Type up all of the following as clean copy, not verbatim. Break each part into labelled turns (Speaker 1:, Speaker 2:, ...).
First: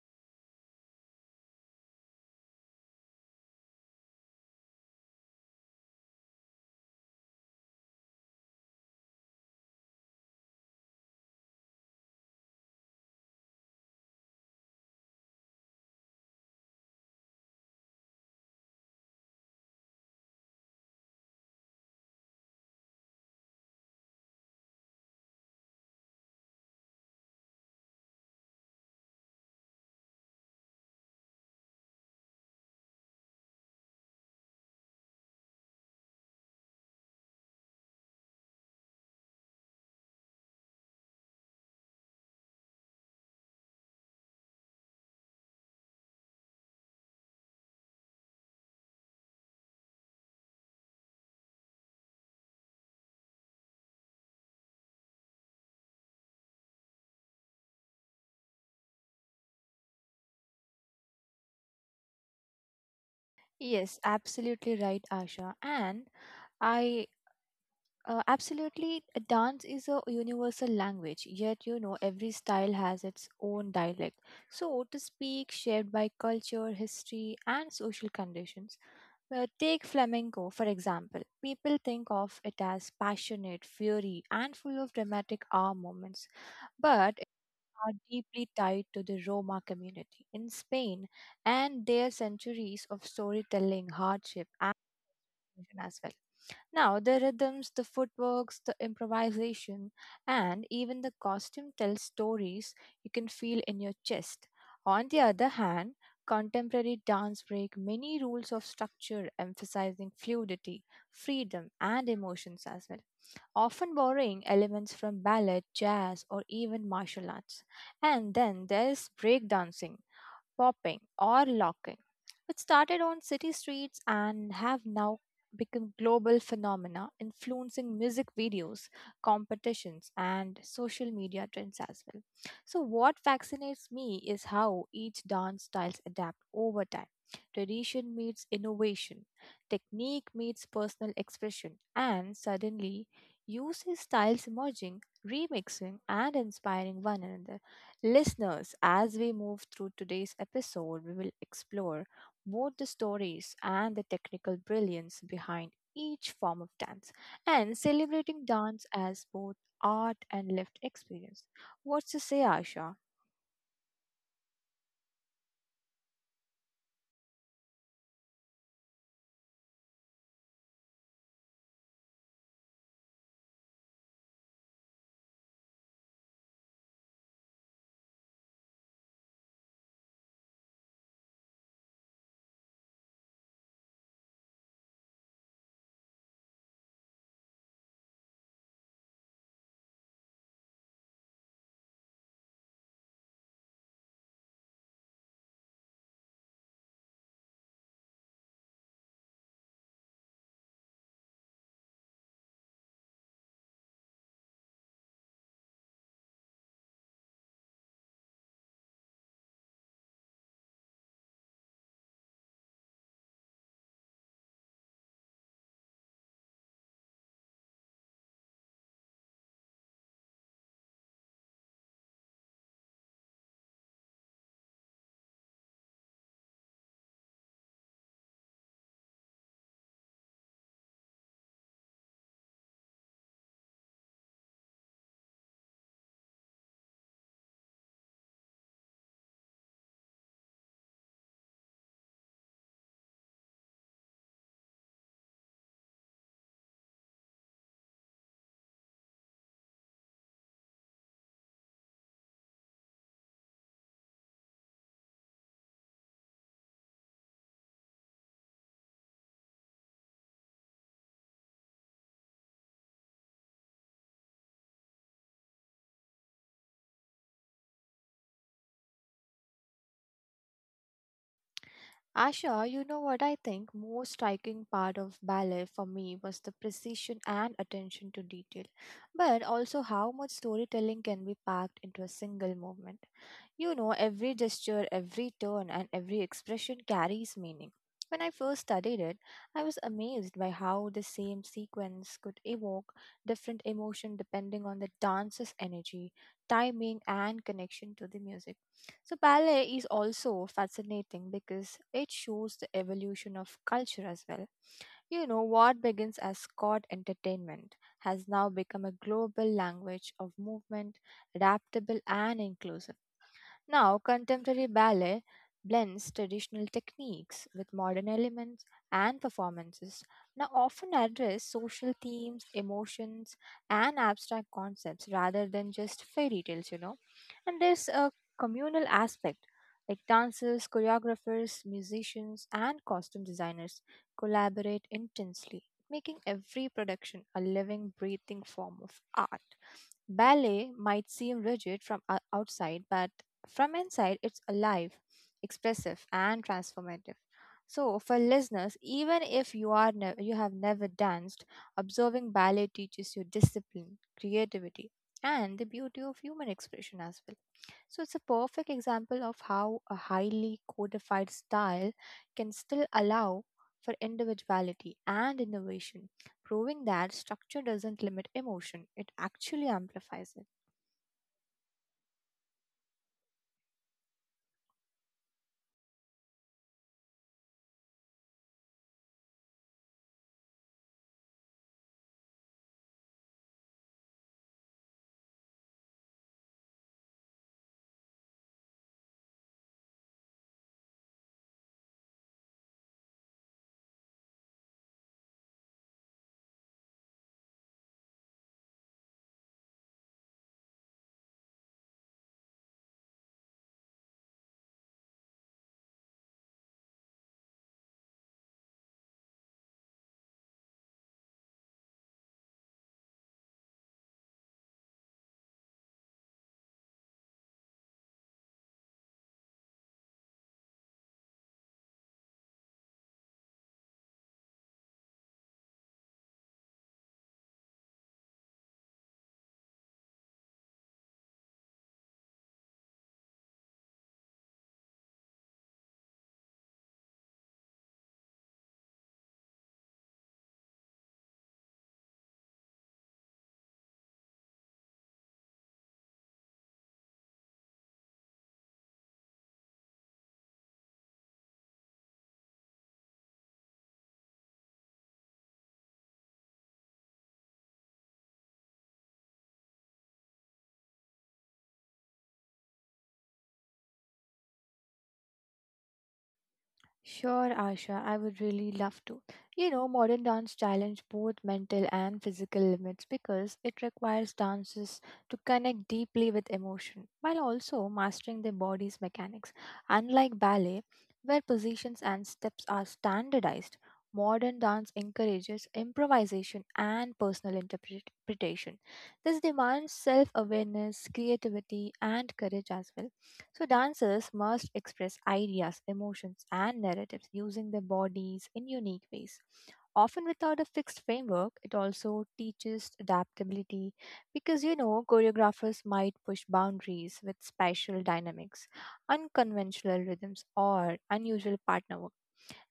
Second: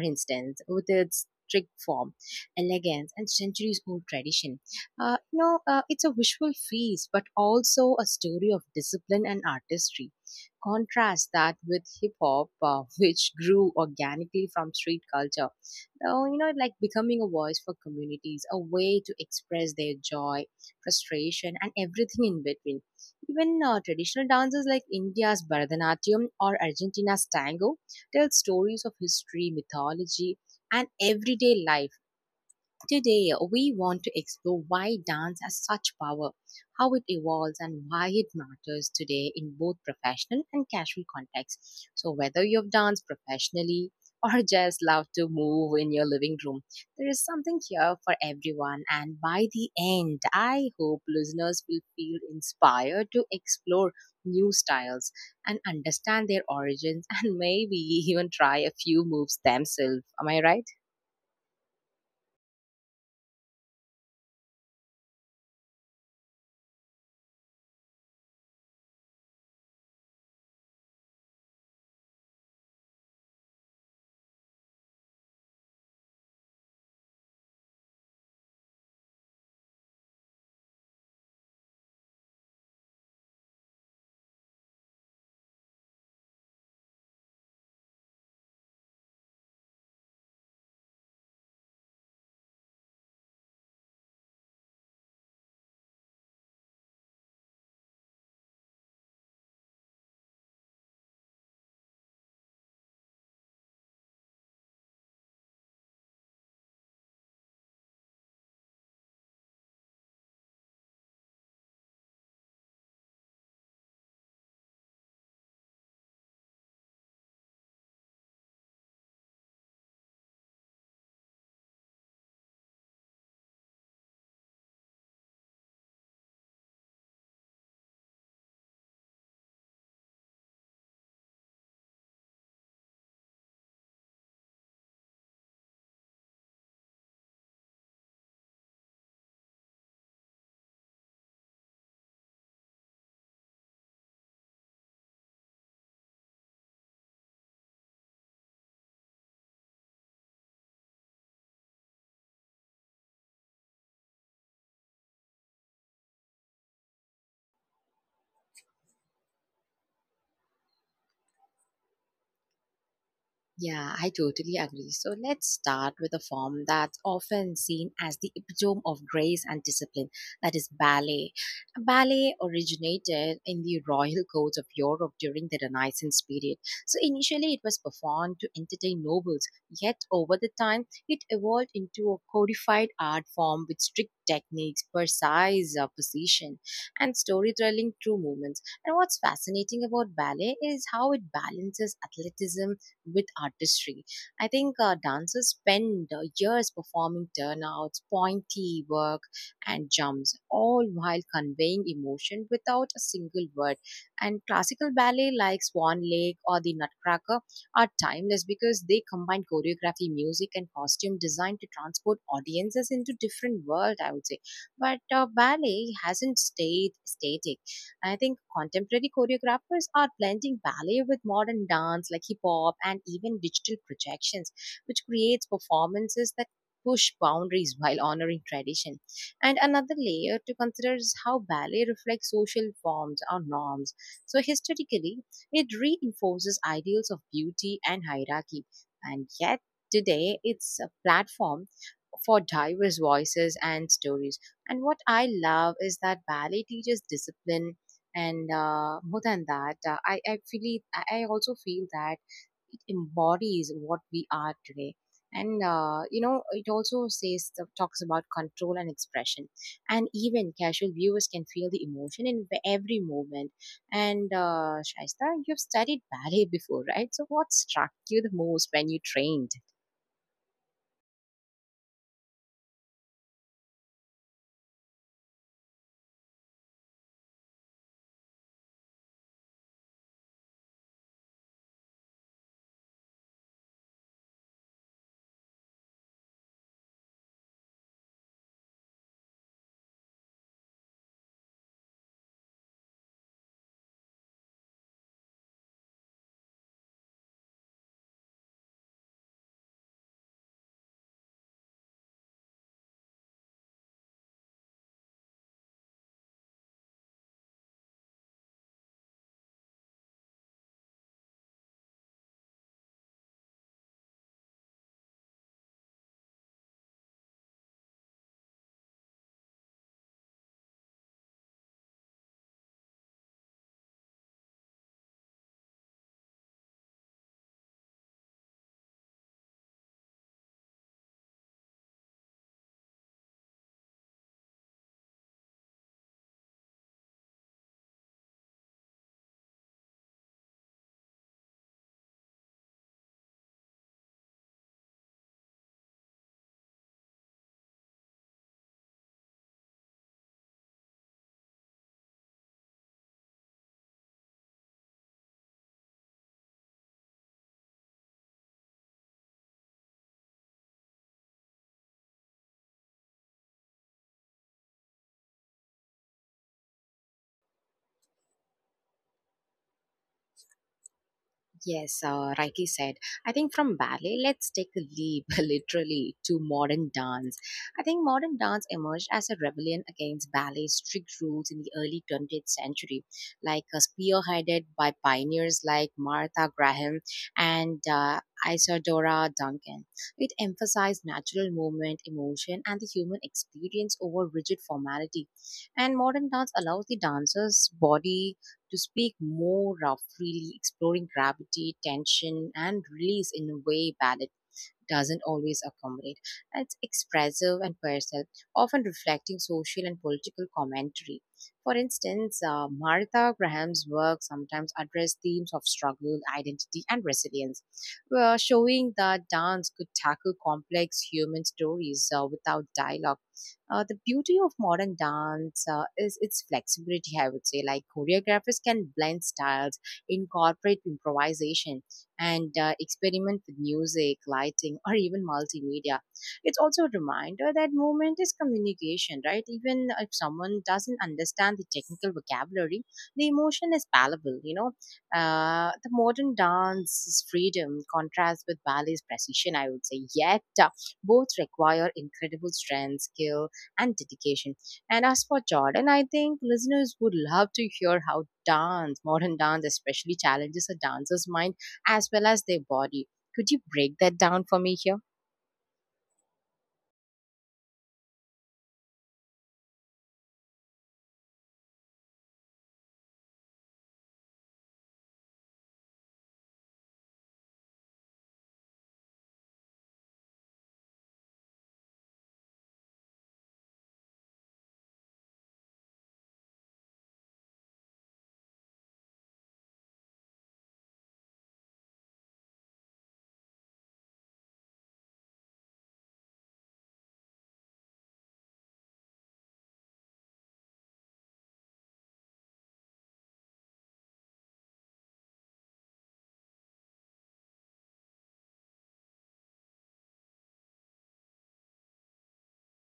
Speaker 1: instance, with its strict form, elegance, and centuries old tradition. It's a visual feast, but also a story of discipline and artistry. Contrast that with hip hop, which grew organically from street culture oh, you know, like becoming a voice for communities, a way to express their joy, frustration, and everything in between. Even traditional dances like India's Bharatanatyam or Argentina's tango tell stories of history, mythology, and everyday life. Today, we want to explore why dance has such power, how it evolves, and why it matters today in both professional and casual contexts. So, whether you've danced professionally or just love to move in your living room, there is something here for everyone. And by the end, I hope listeners will feel inspired to explore new styles and understand their origins and maybe even try a few moves themselves. Am I right?
Speaker 2: Yes, absolutely right, Asha. And I absolutely, dance is a universal language, yet, you know, every style has its own dialect. So to speak, shaped by culture, history, and social conditions. Take flamenco, for example. People think of it as passionate, fiery, and full of dramatic hour moments, but it are deeply tied to the Roma community in Spain and their centuries of storytelling, hardship, attention as well. Now, the rhythms, the footworks, the improvisation, and even the costume tell stories you can feel in your chest. On the other hand, contemporary dance break many rules of structure emphasizing fluidity, freedom, and emotions as well, often borrowing elements from ballet, jazz, or even martial arts. And then there's breakdancing, popping, or locking, which started on city streets and have now become global phenomena influencing music videos, competitions, and social media trends as well. So, what fascinates me is how each dance styles adapt over time. Tradition meets innovation, technique meets personal expression, and suddenly you see styles emerging, remixing, and inspiring one another. Listeners, as we move through today's episode, we will explore both the stories and the technical brilliance behind each form of dance and celebrating dance as both art and lived experience. What's to say, Asha?
Speaker 1: Yeah, I totally agree. So let's start with a form that's often seen as the epitome of grace and discipline, that is ballet. Ballet originated in the royal courts of Europe during the Renaissance period. So initially it was performed to entertain nobles, yet over the time it evolved into a codified art form with strict techniques, precise position, and storytelling through movements. And what's fascinating about ballet is how it balances athleticism with artistry. I think dancers spend years performing turnouts, pointy work, and jumps, all while conveying emotion without a single word. And classical ballet like Swan Lake or the Nutcracker are timeless because they combine choreography, music, and costume design to transport audiences into different world. I would say, but ballet hasn't stayed static. I think contemporary choreographers are blending ballet with modern dance like hip hop and even digital projections, which creates performances that push boundaries while honoring tradition. And another layer to consider is how ballet reflects social forms or norms. So historically, it reinforces ideals of beauty and hierarchy. And yet today it's a platform for diverse voices and stories. And what I love is that ballet teaches discipline, and more than that I feel it, I also feel that it embodies what we are today, and you know it also says, talks about control and expression. And even casual viewers can feel the emotion in every movement. And Shaista, you've studied ballet before, right? So what struck you the most when you trained?
Speaker 2: Asha, you know what, I think most striking part of ballet for me was the precision and attention to detail, but also how much storytelling can be packed into a single movement. You know, every gesture, every turn, and every expression carries meaning. When I first studied it, I was amazed by how the same sequence could evoke different emotion depending on the dancer's energy, timing, and connection to the music. So, ballet is also fascinating because it shows the evolution of culture as well, you know, what begins as Scott entertainment has now become a global language of movement, adaptable and inclusive. Now, contemporary ballet blends traditional techniques with modern elements and performances. Now, often address social themes, emotions, and abstract concepts rather than just fairy tales, you know. And there's a communal aspect like dancers, choreographers, musicians, and costume designers collaborate intensely, making every production a living, breathing form of art. Ballet might seem rigid from outside, but from inside, it's alive, expressive, and transformative. So, for listeners, even if you are you have never danced, observing ballet teaches you discipline, creativity, and the beauty of human expression as well. So it's a perfect example of how a highly codified style can still allow for individuality and innovation, proving that structure doesn't limit emotion, it actually amplifies it.
Speaker 1: Yes, rightly said. I think from ballet, let's take a leap literally to modern dance. I think modern dance emerged as a rebellion against ballet's strict rules in the early 20th century, like spearheaded by pioneers like Martha Graham and Isadora Duncan. It emphasized natural movement, emotion, and the human experience over rigid formality. And modern dance allows the dancer's body to speak more freely, exploring gravity, tension, and release in a way balance doesn't always accommodate. It's expressive and personal, often reflecting social and political commentary. For instance, Martha Graham's work sometimes address themes of struggle, identity, and resilience, showing that dance could tackle complex human stories without dialogue. The beauty of modern dance is its flexibility, I would say. Like choreographers can blend styles, incorporate improvisation, and experiment with music, lighting, or even multimedia. It's also a reminder that movement is communication, right? Even if someone doesn't understand the technical vocabulary, the emotion is palpable, you know. The modern dance's freedom contrasts with ballet's precision, I would say. Yet, both require incredible strength, skill, and dedication. And as for Jordan, I think listeners would love to hear how dance, modern dance especially, challenges a dancer's mind as well as their body. Could you break that down for me here?
Speaker 2: Sure, Asha, I would really love to. You know, modern dance challenge both mental and physical limits because it requires dancers to connect deeply with emotion while also mastering their body's mechanics. Unlike ballet, where positions and steps are standardized, modern dance encourages improvisation and personal interpretation. This demands self awareness, creativity, and courage as well. So, dancers must express ideas, emotions, and narratives using their bodies in unique ways. Often without a fixed framework, it also teaches adaptability because, you know, choreographers might push boundaries with spatial dynamics, unconventional rhythms, or unusual partner work.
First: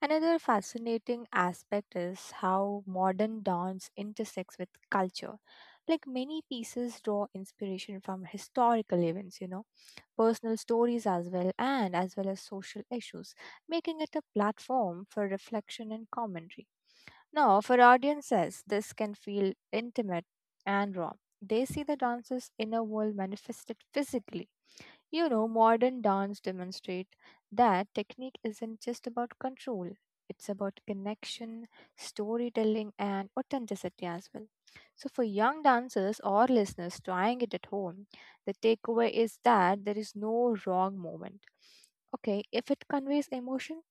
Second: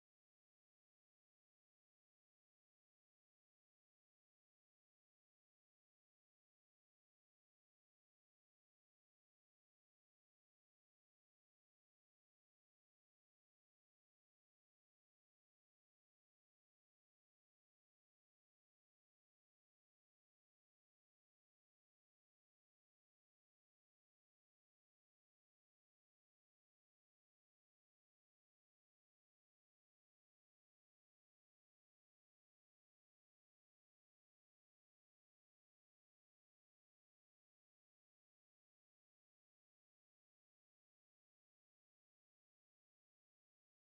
Speaker 2: Another fascinating aspect is how modern dance intersects with culture. Like many pieces draw inspiration from historical events, you know, personal stories as well and as well as social issues, making it a platform for reflection and commentary. Now, for audiences, this can feel intimate and raw. They see the dancer's inner world manifested physically. You know, modern dance demonstrate that technique isn't just about control. It's about connection, storytelling, and authenticity as well. So, for young dancers or listeners trying it at home, the takeaway is that there is no wrong moment. Okay, if it conveys emotion,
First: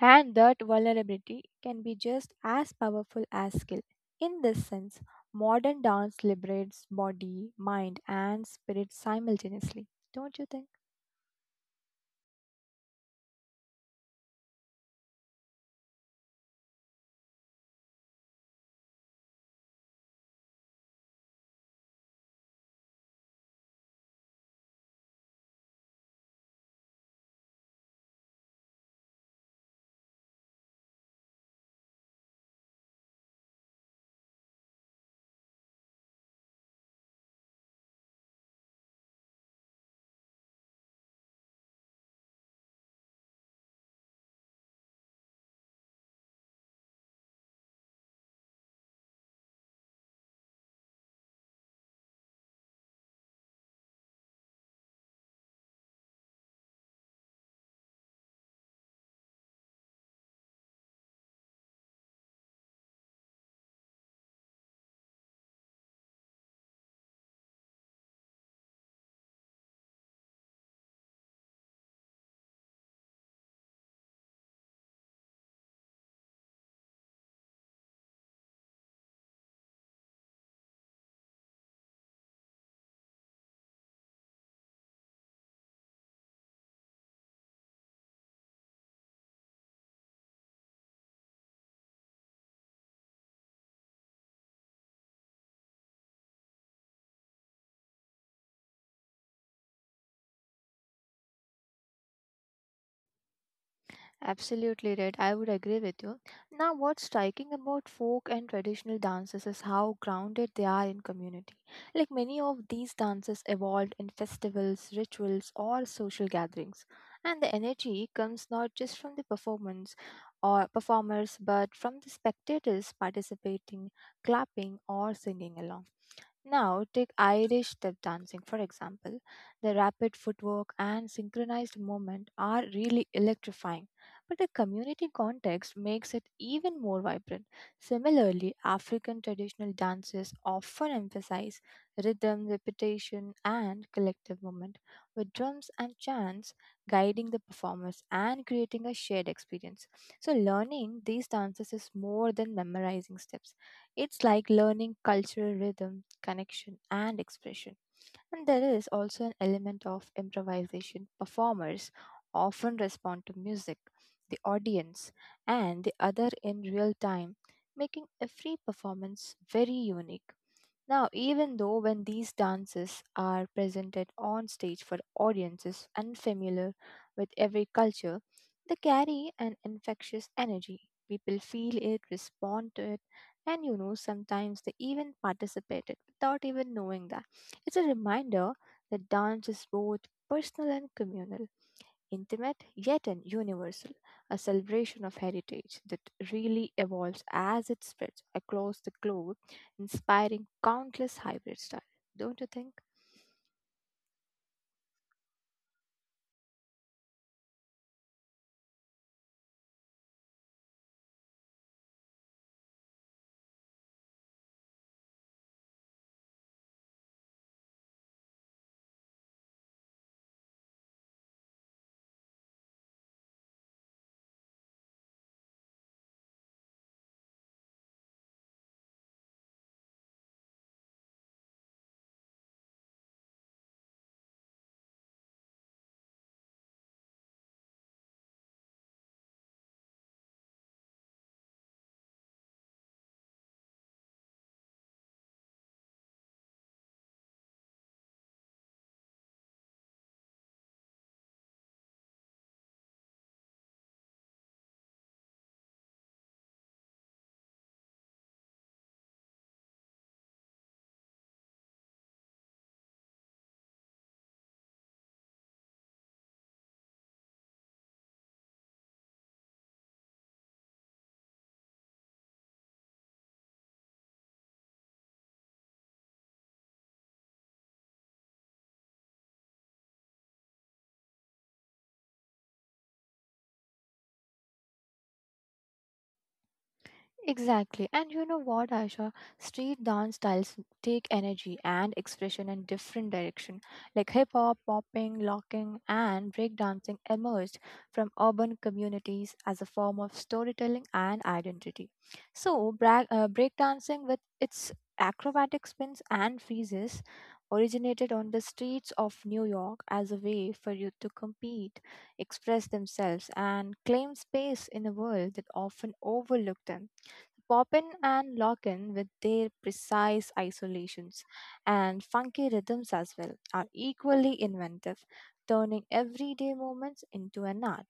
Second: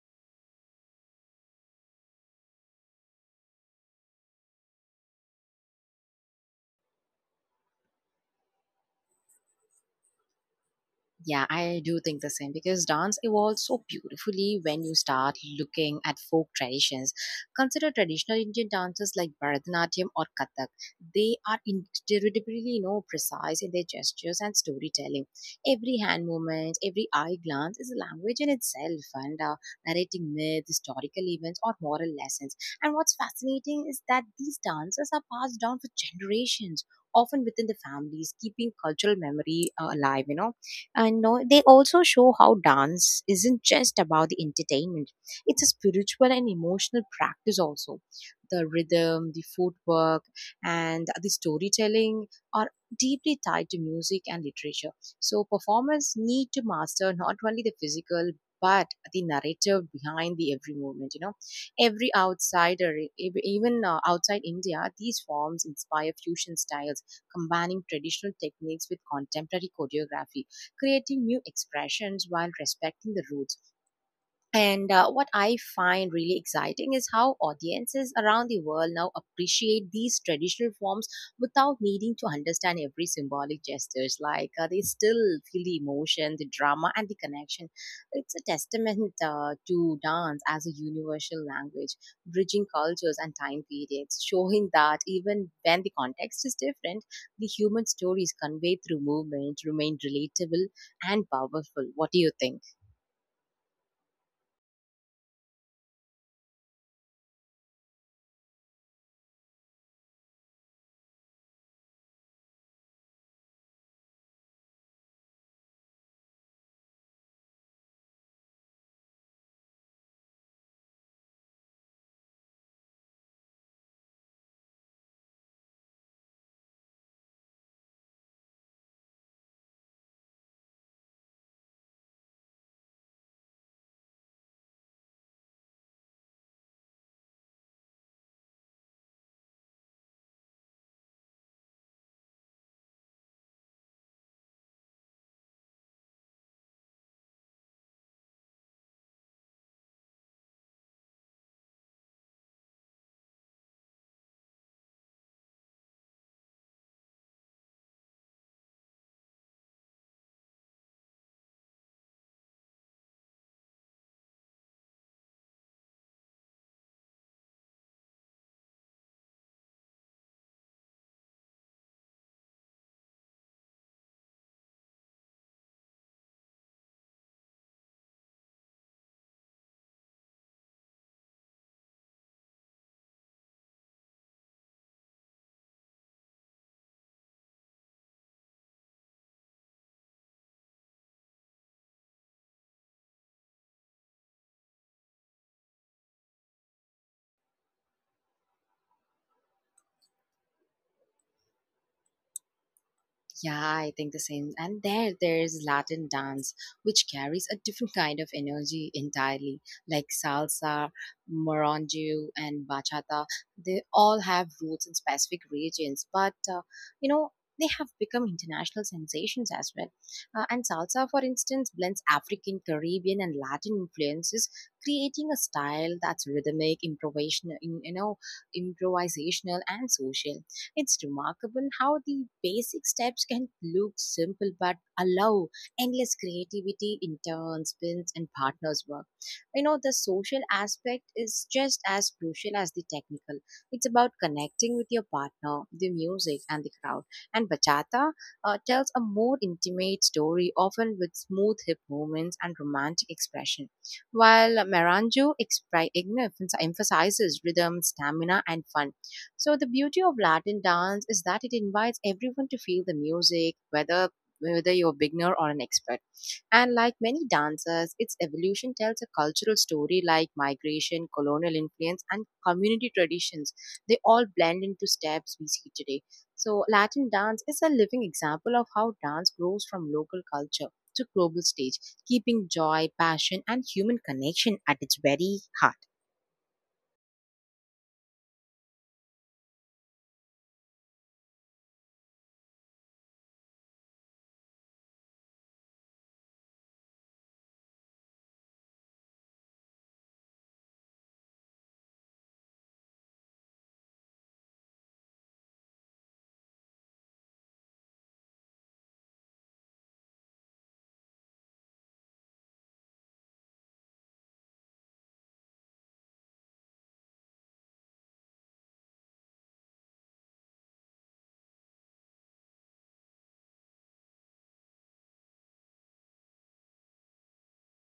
Speaker 2: and that vulnerability can be just as powerful as skill. In this sense, modern dance liberates body, mind, and spirit simultaneously. Don't you think?
Speaker 1: Yeah, I do think the same because dance evolves so beautifully when you start looking at folk traditions. Consider traditional Indian dances like Bharatanatyam or Kathak. They are incredibly, you know, precise in their gestures and storytelling. Every hand movement, every eye glance is a language in itself, and narrating myths, historical events, or moral lessons. And what's fascinating is that these dances are passed down for generations, often within the families, keeping cultural memory alive, you know. And you know, they also show how dance isn't just about the entertainment, it's a spiritual and emotional practice also. The rhythm, the footwork, and the storytelling are deeply tied to music and literature, so performers need to master not only the physical but the narrative behind the every movement, you know. Every outsider, even outside India, these forms inspire fusion styles, combining traditional techniques with contemporary choreography, creating new expressions while respecting the roots. And what I find really exciting is how audiences around the world now appreciate these traditional forms without needing to understand every symbolic gestures. Like they still feel the emotion, the drama, and the connection. It's a testament to dance as a universal language, bridging cultures and time periods, showing that even when the context is different, the human stories conveyed through movement remain relatable and powerful. What do you think?
Speaker 2: Absolutely right. I would agree with you. Now, what's striking about folk and traditional dances is how grounded they are in community. Like many of these dances evolved in festivals, rituals, or social gatherings. And the energy comes not just from the performance or performers, but from the spectators participating, clapping, or singing along. Now, take Irish step dancing, for example. The rapid footwork and synchronized movement are really electrifying, but the community context makes it even more vibrant. Similarly, African traditional dances often emphasize rhythm, repetition, and collective movement, with drums and chants guiding the performers and creating a shared experience. So, learning these dances is more than memorizing steps, it's like learning cultural rhythm, connection, and expression. And there is also an element of improvisation. Performers often respond to music, the audience, and the other in real time, making every performance very unique. Now, even though when these dances are presented on stage for audiences unfamiliar with every culture, they carry an infectious energy. People feel it, respond to it, and, you know, sometimes they even participate it without even knowing that. It's a reminder that dance is both personal and communal, intimate yet an universal, a celebration of heritage that really evolves as it spreads across the globe, inspiring countless hybrid styles. Don't you think?
Speaker 1: Yeah, I think the same. And there, there's Latin dance, which carries a different kind of energy entirely, like salsa, morongo, and bachata. They all have roots in specific regions, but you know they have become international sensations as well. And salsa, for instance, blends African, Caribbean, and Latin influences, creating a style that's rhythmic, improvisational, and social. It's remarkable how the basic steps can look simple but allow endless creativity in turns, spins, and partners work. You know, the social aspect is just as crucial as the technical. It's about connecting with your partner, the music, and the crowd. And bachata tells a more intimate story, often with smooth hip movements and romantic expression, while merengue emphasizes rhythm, stamina, and fun. So the beauty of Latin dance is that it invites everyone to feel the music, whether whether you're a beginner or an expert. And like many dances, its evolution tells a cultural story like migration, colonial influence, and community traditions. They all blend into steps we see today. So Latin dance is a living example of how dance grows from local culture to global stage, keeping joy, passion, and human connection at its very heart.
Speaker 2: Exactly. And you know what, Aisha? Street dance styles take energy and expression in different direction. Like hip hop, popping, locking, and breakdancing emerged from urban communities as a form of storytelling and identity. So, breakdancing with its acrobatic spins and freezes originated on the streets of New York as a way for youth to compete, express themselves, and claim space in a world that often overlooked them. Poppin and Lockin, with their precise isolations and funky rhythms as well, are equally inventive, turning everyday moments into an art.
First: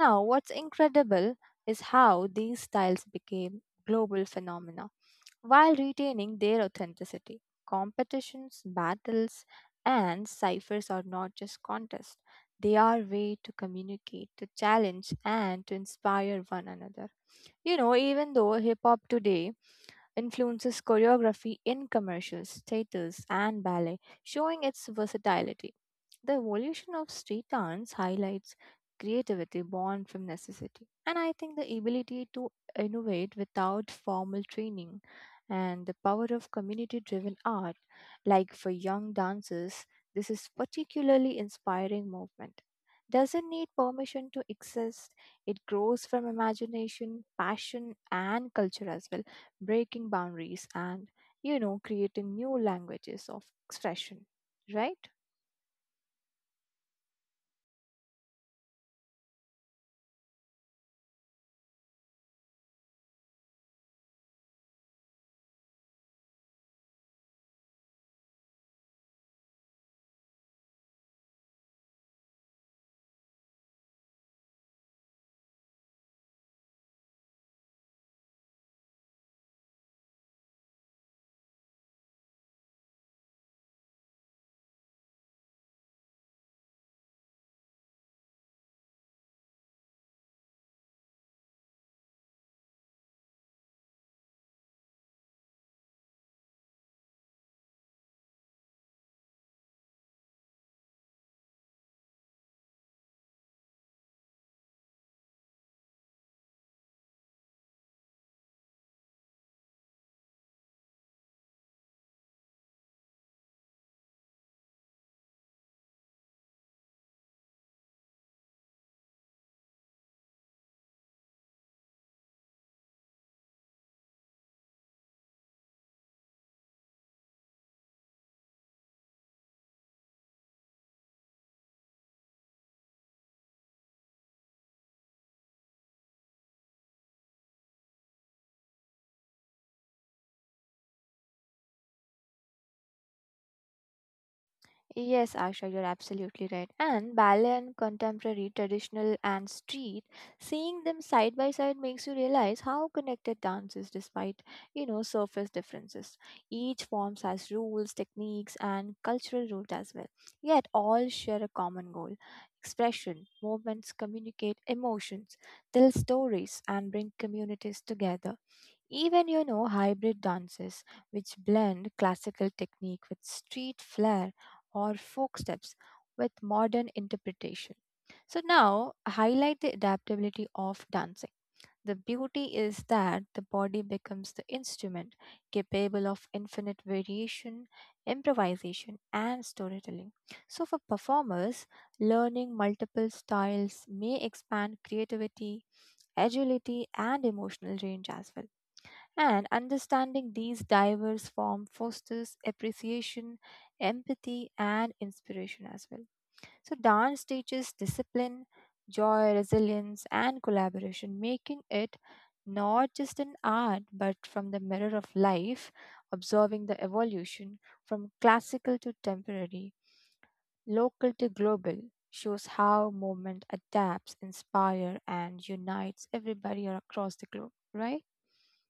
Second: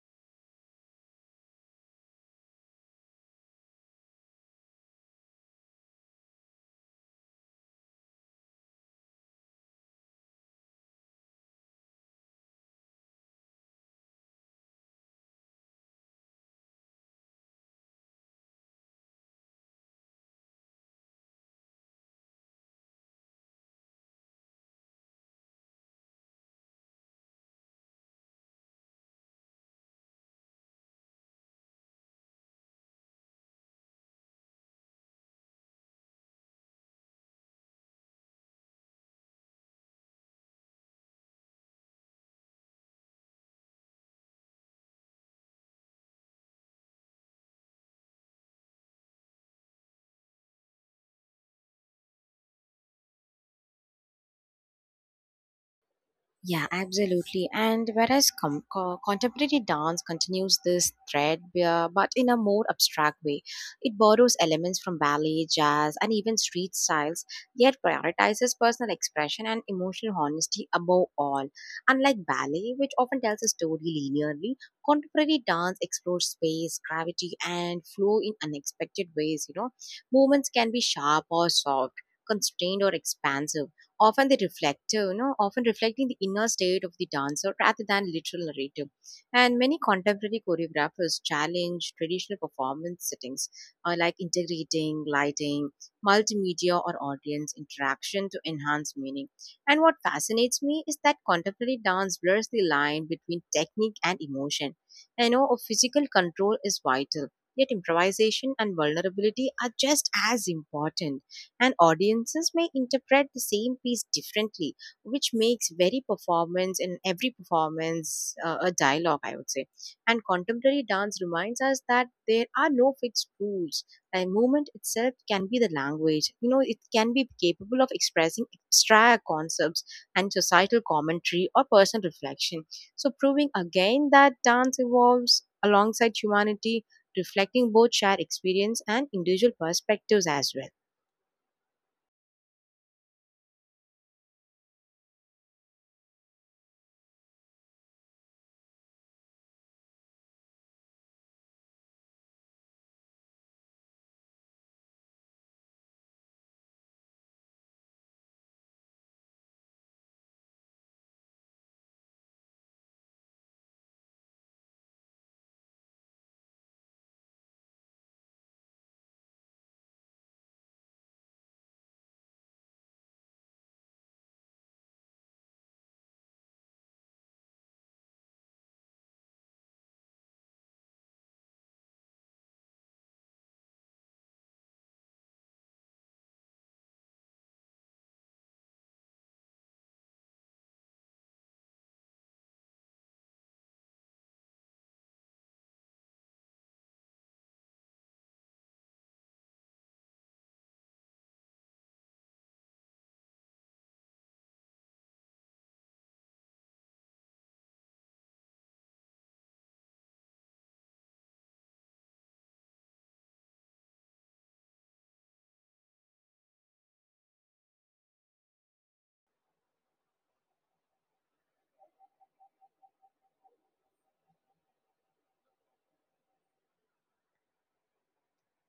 Speaker 2: Now, what's incredible is how these styles became global phenomena while retaining their authenticity. Competitions, battles, and ciphers are not just contests, they are way to communicate, to challenge, and to inspire one another. You know, even though hip hop today influences choreography in commercials, theaters, and ballet, showing its versatility. The evolution of street dance highlights creativity born from necessity, and I think the ability to innovate without formal training and the power of community driven art, like for young dancers, this is particularly inspiring movement. Doesn't need permission to exist. It grows from imagination, passion, and culture as well, breaking boundaries and, you know, creating new languages of expression, right?
Speaker 1: Yeah, absolutely. And whereas contemporary dance continues this thread, but in a more abstract way, it borrows elements from ballet, jazz, and even street styles, yet prioritizes personal expression and emotional honesty above all. Unlike ballet, which often tells a story linearly, contemporary dance explores space, gravity, and flow in unexpected ways. You know, movements can be sharp or soft, constrained or expansive, often they reflect, you know, often reflecting the inner state of the dancer rather than literal narrative. And many contemporary choreographers challenge traditional performance settings, like integrating lighting, multimedia, or audience interaction to enhance meaning. And what fascinates me is that contemporary dance blurs the line between technique and emotion. I know of physical control is vital, yet improvisation and vulnerability are just as important, and audiences may interpret the same piece differently, which makes very performance and every performance a dialogue, I would say. And contemporary dance reminds us that there are no fixed rules, and movement itself can be the language, you know, it can be capable of expressing abstract concepts and societal commentary or personal reflection, so proving again that dance evolves alongside humanity, reflecting both shared experience and individual perspectives as well.
Speaker 2: Yes, Asha, you're absolutely right. And ballet and contemporary, traditional and street, seeing them side by side makes you realize how connected dance is despite, you know, surface differences. Each form has rules, techniques, and cultural root as well. Yet all share a common goal. Expression, movements communicate emotions, tell stories, and bring communities together. Even, you know, hybrid dances, which blend classical technique with street flair or folk steps with modern interpretation. So now highlight the adaptability of dancing. The beauty is that the body becomes the instrument capable of infinite variation, improvisation, and storytelling. So, for performers, learning multiple styles may expand creativity, agility, and emotional range as well. And understanding these diverse forms fosters appreciation, empathy, and inspiration as well. So, dance teaches discipline, joy, resilience, and collaboration, making it not just an art but from the mirror of life, observing the evolution from classical to contemporary, local to global. Shows how movement adapts, inspires, and unites everybody across the globe, right?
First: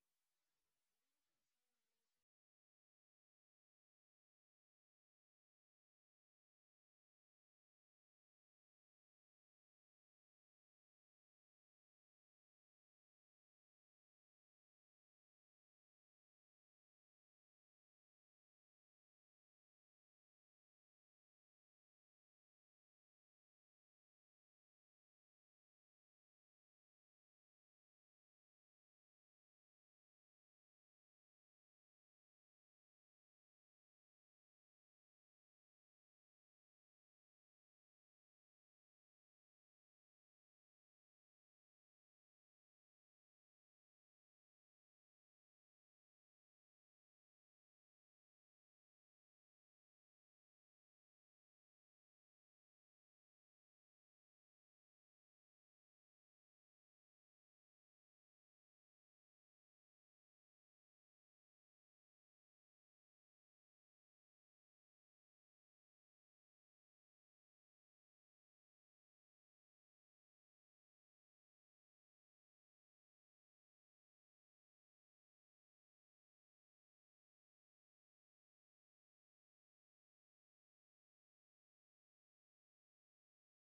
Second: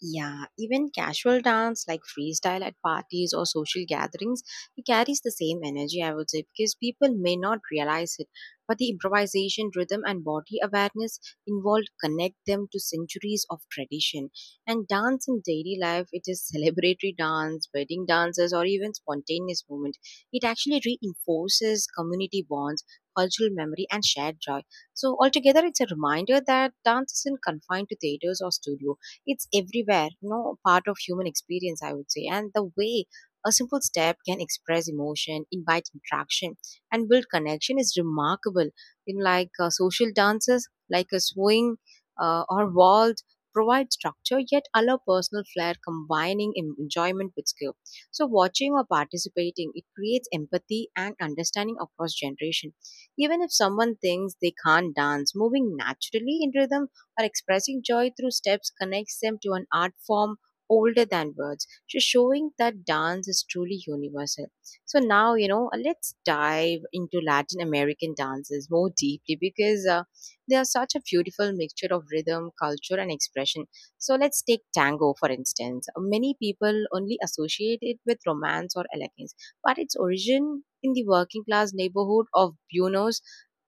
Speaker 1: Yeah, even casual dance like freestyle at parties or social gatherings, it carries the same energy, I would say, because people may not realize it. But the improvisation, rhythm, and body awareness involved connect them to centuries of tradition. And dance in daily life, it is celebratory dance, wedding dances, or even spontaneous movement. It actually reinforces community bonds, cultural memory, and shared joy. So altogether, it's a reminder that dance isn't confined to theaters or studios, it's everywhere, you know, part of human experience, I would say. And the way a simple step can express emotion, invite interaction, and build connection is remarkable. In like social dances, like a swing or waltz, provide structure yet allow personal flair, combining enjoyment with skill. So, watching or participating, it creates empathy and understanding across generation. Even if someone thinks they can't dance, moving naturally in rhythm her expressing joy through steps connects them to an art form older than words. She's showing that dance is truly universal. So now, let's dive into Latin American dances more deeply because they are such a beautiful mixture of rhythm, culture, and expression. So let's take tango, for instance. Many people only associate it with romance or elegance, but its origin in the working class neighborhood of Buenos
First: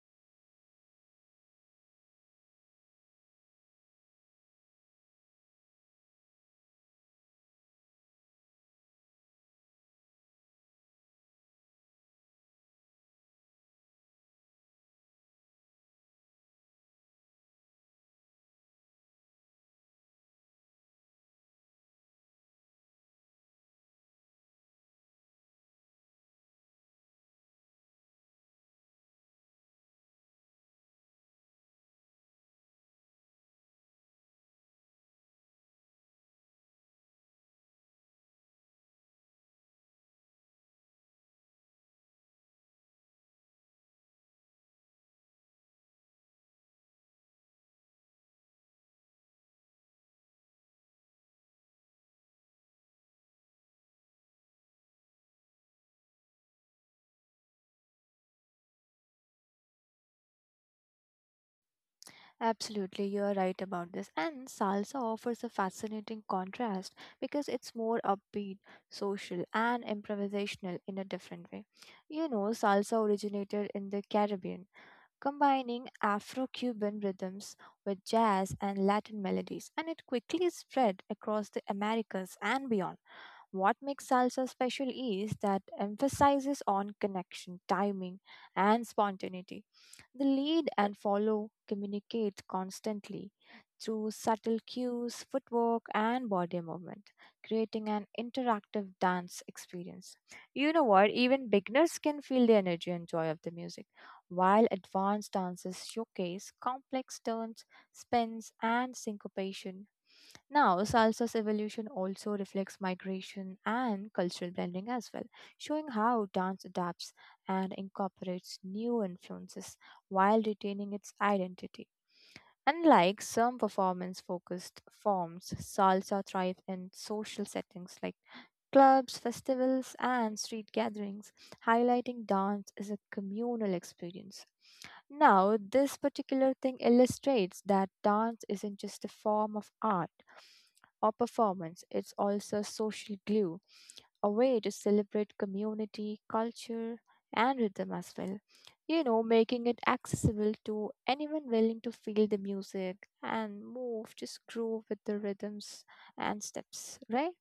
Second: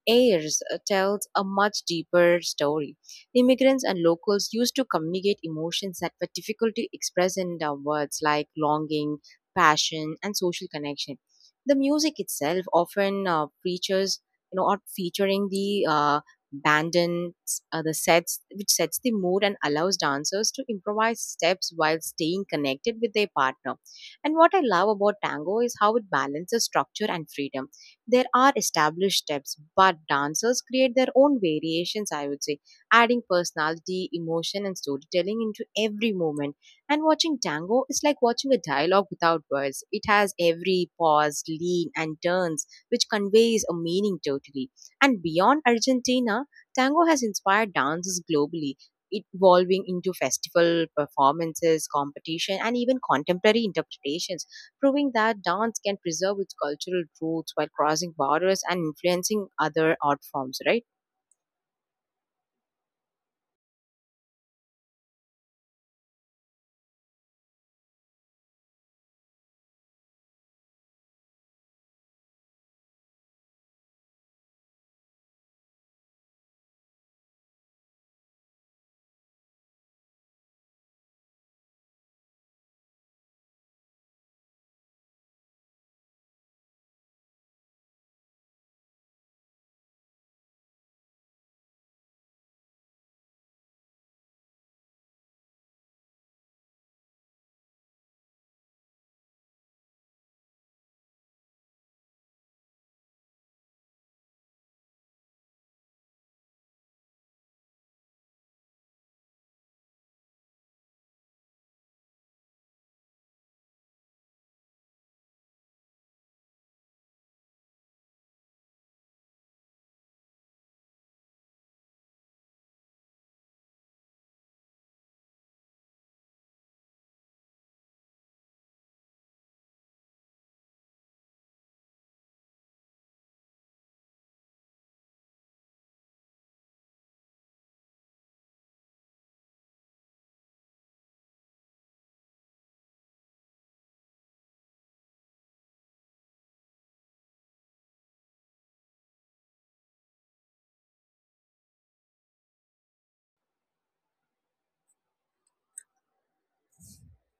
Speaker 1: Ayres tells a much deeper story. Immigrants and locals used to communicate emotions that were difficult to express in words like longing, passion, and social connection. The music itself often features, or featuring the bandons, the sets, which sets the mood and allows dancers to improvise steps while staying connected with their partner. And what I love about tango is how it balances structure and freedom. There are established steps, but dancers create their own variations, I would say adding personality, emotion, and storytelling into every moment. And watching tango is like watching a dialogue without words. It has every pause, lean, and turns, which conveys a meaning totally. And beyond Argentina, tango has inspired dances globally. It evolving into festival performances, competition, and even contemporary interpretations, proving that dance can preserve its cultural roots while crossing borders and influencing other art forms, right?
Speaker 2: Absolutely, you are right about this. And salsa offers a fascinating contrast because it's more upbeat, social, and improvisational in a different way. You know, salsa originated in the Caribbean, combining Afro Cuban rhythms with jazz and Latin melodies, and it quickly spread across the Americas and beyond. What makes salsa special is that emphasizes on connection, timing, and spontaneity. The lead and follow communicate constantly through subtle cues, footwork, and body movement, creating an interactive dance experience. You know what? Even beginners can feel the energy and joy of the music, while advanced dances showcase complex turns, spins, and syncopation. Now, salsa's evolution also reflects migration and cultural blending as well, showing how dance adapts and incorporates new influences while retaining its identity. Unlike some performance focused forms, salsa thrives in social settings like clubs, festivals, and street gatherings, highlighting dance as a communal experience. Now, this particular thing illustrates that dance isn't just a form of art or performance. It's also social glue, a way to celebrate community, culture, and rhythm as well. You know, making it accessible to anyone willing to feel the music and move, just groove with the rhythms and steps, right?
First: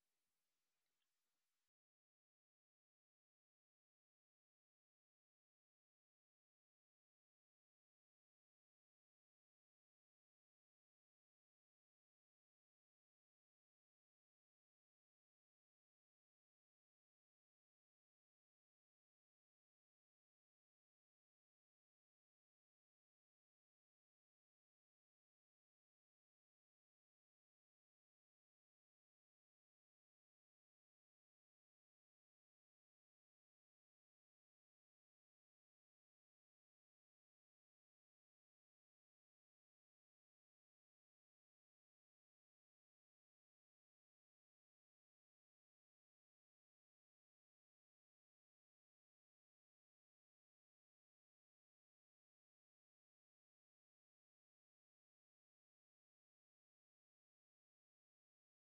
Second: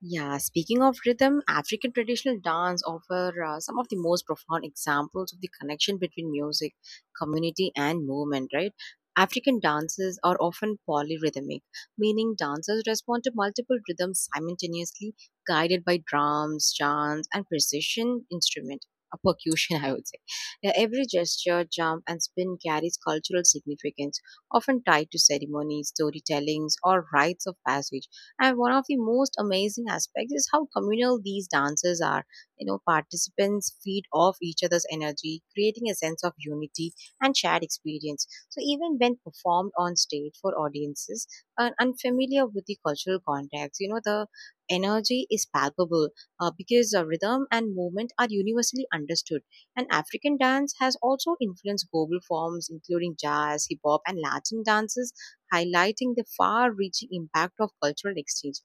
Speaker 1: Yeah, speaking of rhythm, African traditional dance offer some of the most profound examples of the connection between music, community, and movement, right? African dances are often polyrhythmic, meaning dancers respond to multiple rhythms simultaneously, guided by drums, chants, and precision instrument, a percussion, I would say. Yeah, every gesture, jump, and spin carries cultural significance, often tied to ceremonies, storytellings, or rites of passage and one of the most amazing aspects is how communal these dances are. You know, participants feed off each other's energy, creating a sense of unity and shared experience. So even when performed on stage for audiences unfamiliar with the cultural context, you know, the energy is palpable because rhythm and movement are universally understood. And African dance has also influenced global forms, including jazz, hip hop, and Latin dances highlighting the far reaching impact of cultural exchange.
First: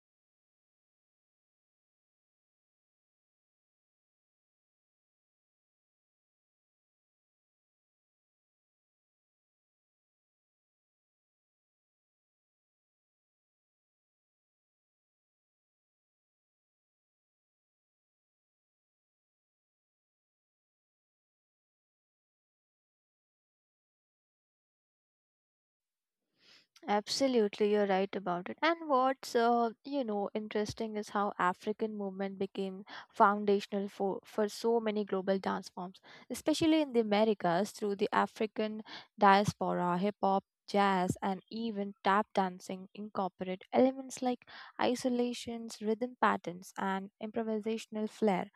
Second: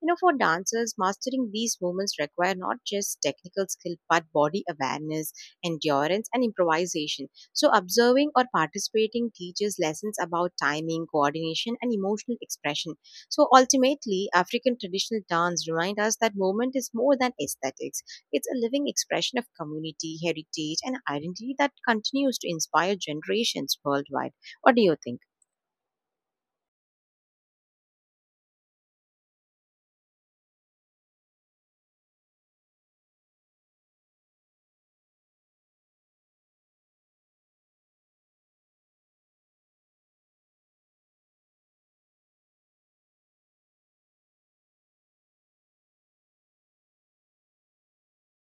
Speaker 1: You know, for dancers, mastering these movements require not just technical skill but body awareness, endurance, and improvisation. So, observing or participating teaches lessons about timing, coordination, and emotional expression. So, ultimately, African traditional dance remind us that movement is more than aesthetics. It's a living expression of community, heritage, and identity that continues to inspire generations worldwide. What do you think?
Speaker 2: Absolutely, you're right about it. And what's you know, interesting is how African movement became foundational for so many global dance forms, especially in the Americas through the African diaspora, hip hop, jazz, and even tap dancing incorporate elements like isolations, rhythm patterns, and improvisational flair.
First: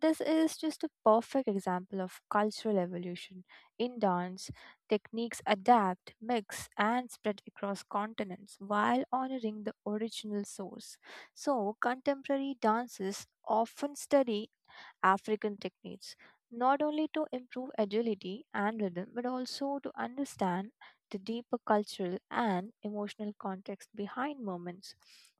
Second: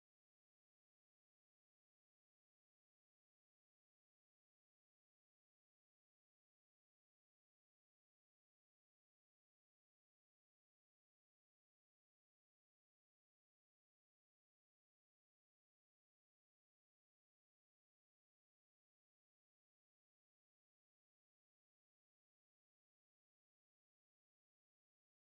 Speaker 2: This is just a perfect example of cultural evolution in dance. Techniques adapt, mix, and spread across continents while honoring the original source. So, contemporary dances often study African techniques, not only to improve agility and rhythm, but also to understand the deeper cultural and emotional context behind moments.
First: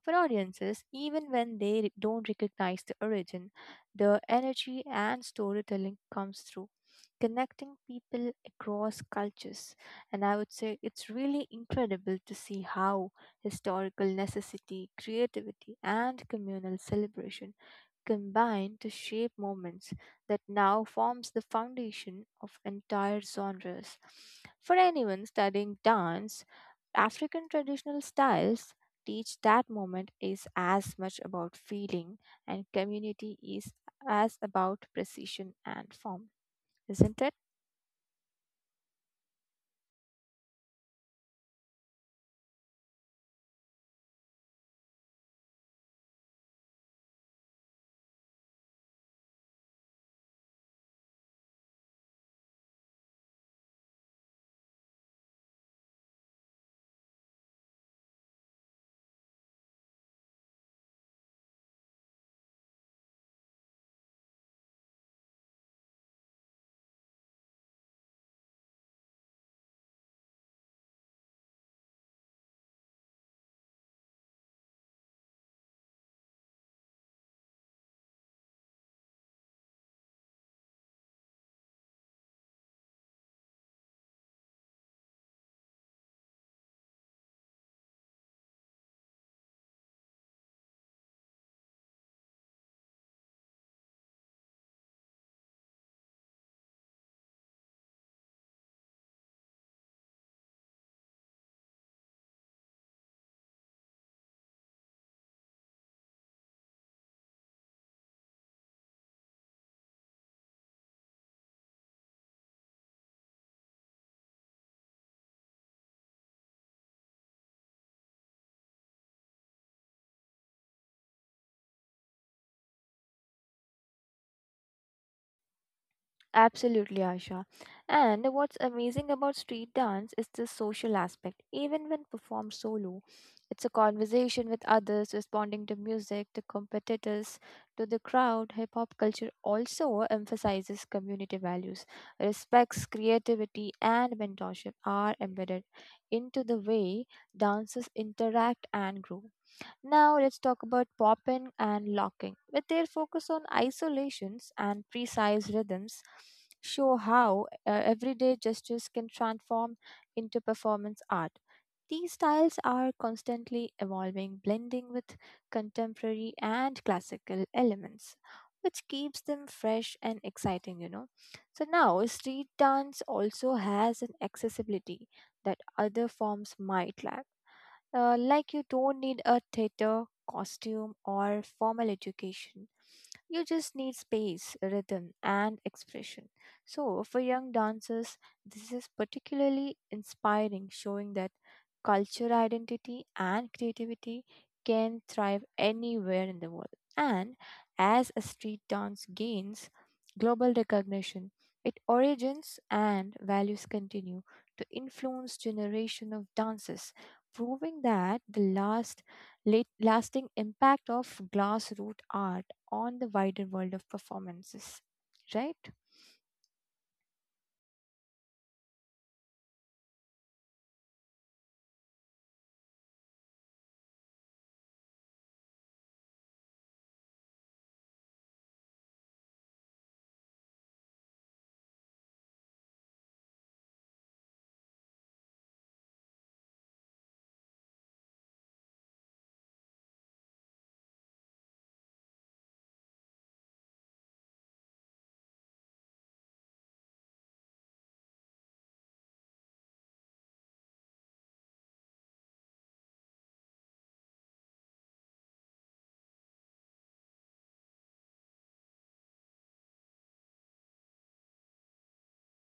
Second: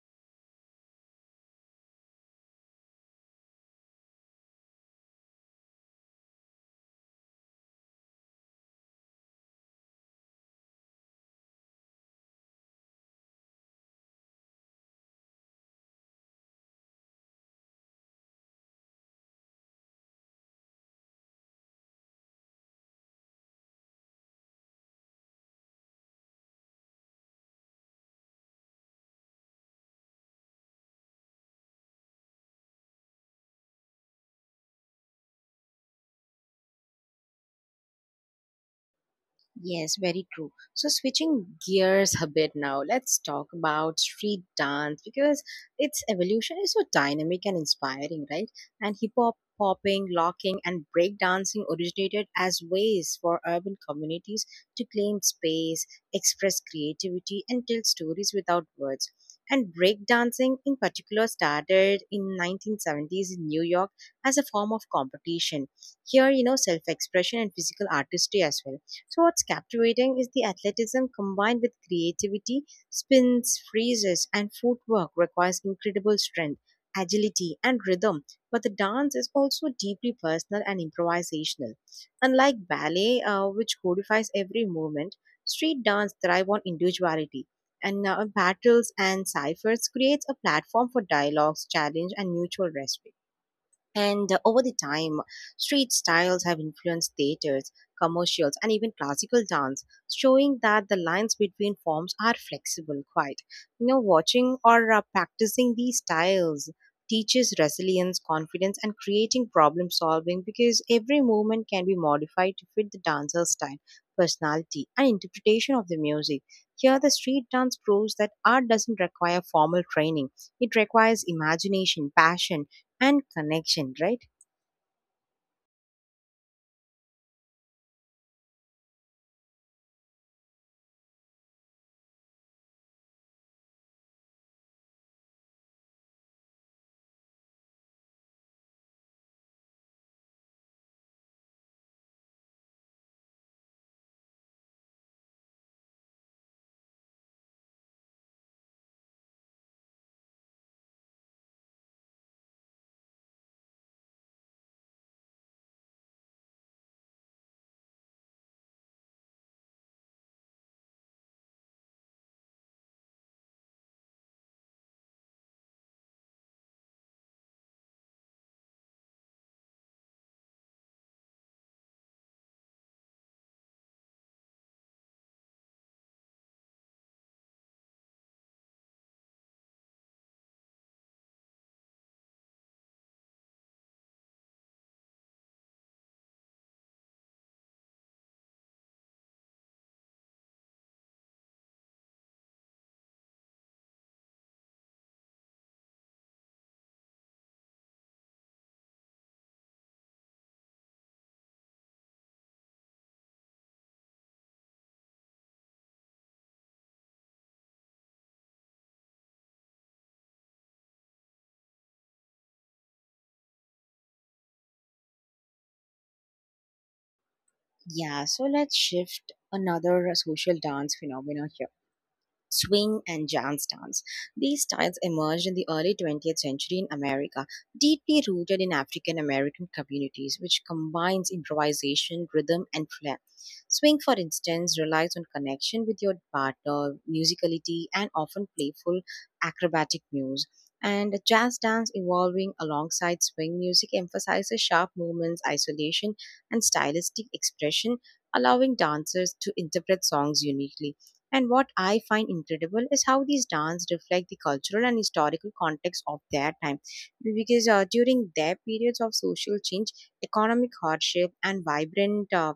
Speaker 2: For audiences, even when don't recognize the origin, the energy and storytelling comes through, connecting people across cultures. And I would say it's really incredible to see how historical necessity, creativity, and communal celebration combine to shape moments that now forms the foundation of entire genres. For anyone studying dance, African traditional styles teach that moment is as much about feeling and community is as about precision and form, isn't it?
Speaker 1: Yes, very true. So switching gears a bit now, let's talk about street dance because its evolution is so dynamic and inspiring, right? And hip hop, popping, locking, and breakdancing originated as ways for urban communities to claim space, express creativity, and tell stories without words. And breakdancing in particular started in 1970s in New York as a form of competition. Here, you know, self-expression and physical artistry as well so, what's captivating is the athleticism combined with creativity, spins, freezes, and footwork requires incredible strength, agility, and rhythm. But the dance is also deeply personal and improvisational. Unlike ballet, which codifies every movement, street dance thrive on individuality. And battles and ciphers creates a platform for dialogues, challenge, and mutual respect. And over the time, street styles have influenced theaters, commercials, and even classical dance, showing that the lines between forms are flexible, quite. You know, watching or practicing these styles teaches resilience, confidence, and creating problem solving because every movement can be modified to fit the dancer's style, personality, and interpretation of the music. Here, the street dance proves that art doesn't require formal training. It requires imagination, passion, and connection, right?
Speaker 2: Absolutely, Aisha. And what's amazing about street dance is the social aspect. Even when performed solo, it's a conversation with others, responding to music, to competitors, to the crowd. Hip hop culture also emphasizes community values, respects, creativity, and mentorship are embedded into the way dancers interact and grow. Now let's talk about popping and locking. With their focus on isolations and precise rhythms, show how everyday gestures can transform into performance art. These styles are constantly evolving, blending with contemporary and classical elements, which keeps them fresh and exciting. So now, street dance also has an accessibility that other forms might lack, like you don't need a theater costume or formal education. You just need space, rhythm, and expression. So, for young dancers, this is particularly inspiring, showing that culture identity and creativity can thrive anywhere in the world. And as a street dance gains global recognition, its origins and values continue to influence generation of dancers, proving that the lasting impact of grassroots art on the wider world of performances, right?
Speaker 1: Yeah, so let's shift another social dance phenomena here. Swing and jazz dance. These styles emerged in the early 20th century in America, deeply rooted in African American communities, which combines improvisation, rhythm, and flair. Swing, for instance, relies on connection with your partner, musicality, and often playful acrobatic moves. And jazz dance evolving alongside swing music emphasizes sharp movements, isolation, and stylistic expression, allowing dancers to interpret songs uniquely. And what I find incredible is how these dance reflect the cultural and historical context of their time. Because during their periods of social change, economic hardship, and vibrant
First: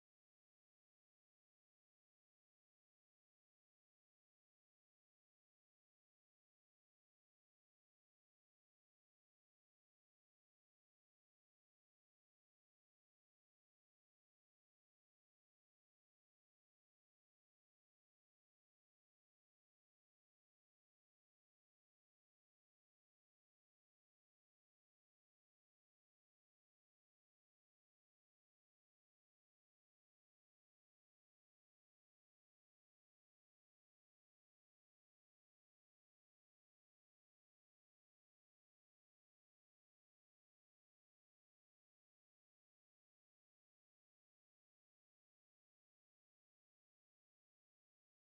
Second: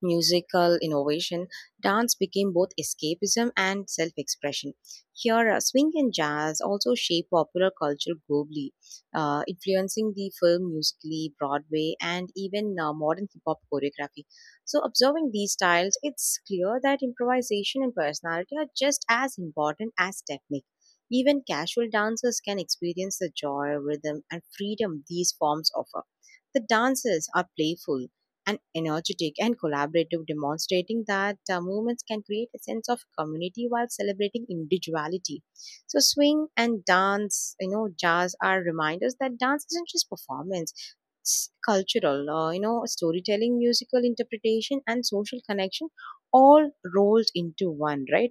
Speaker 1: musical innovation, dance became both escapism and self expression. Here, swing and jazz also shaped popular culture globally, influencing the film musically, Broadway, and even modern hip hop choreography. So, observing these styles, it's clear that improvisation and personality are just as important as technique. Even casual dancers can experience the joy, rhythm, and freedom these forms offer. The dances are playful, and energetic and collaborative, demonstrating that movements can create a sense of community while celebrating individuality. So, swing and dance, you know, jazz are reminders that dance isn't just performance. It's cultural, storytelling, musical interpretation, and social connection all rolled into one, right?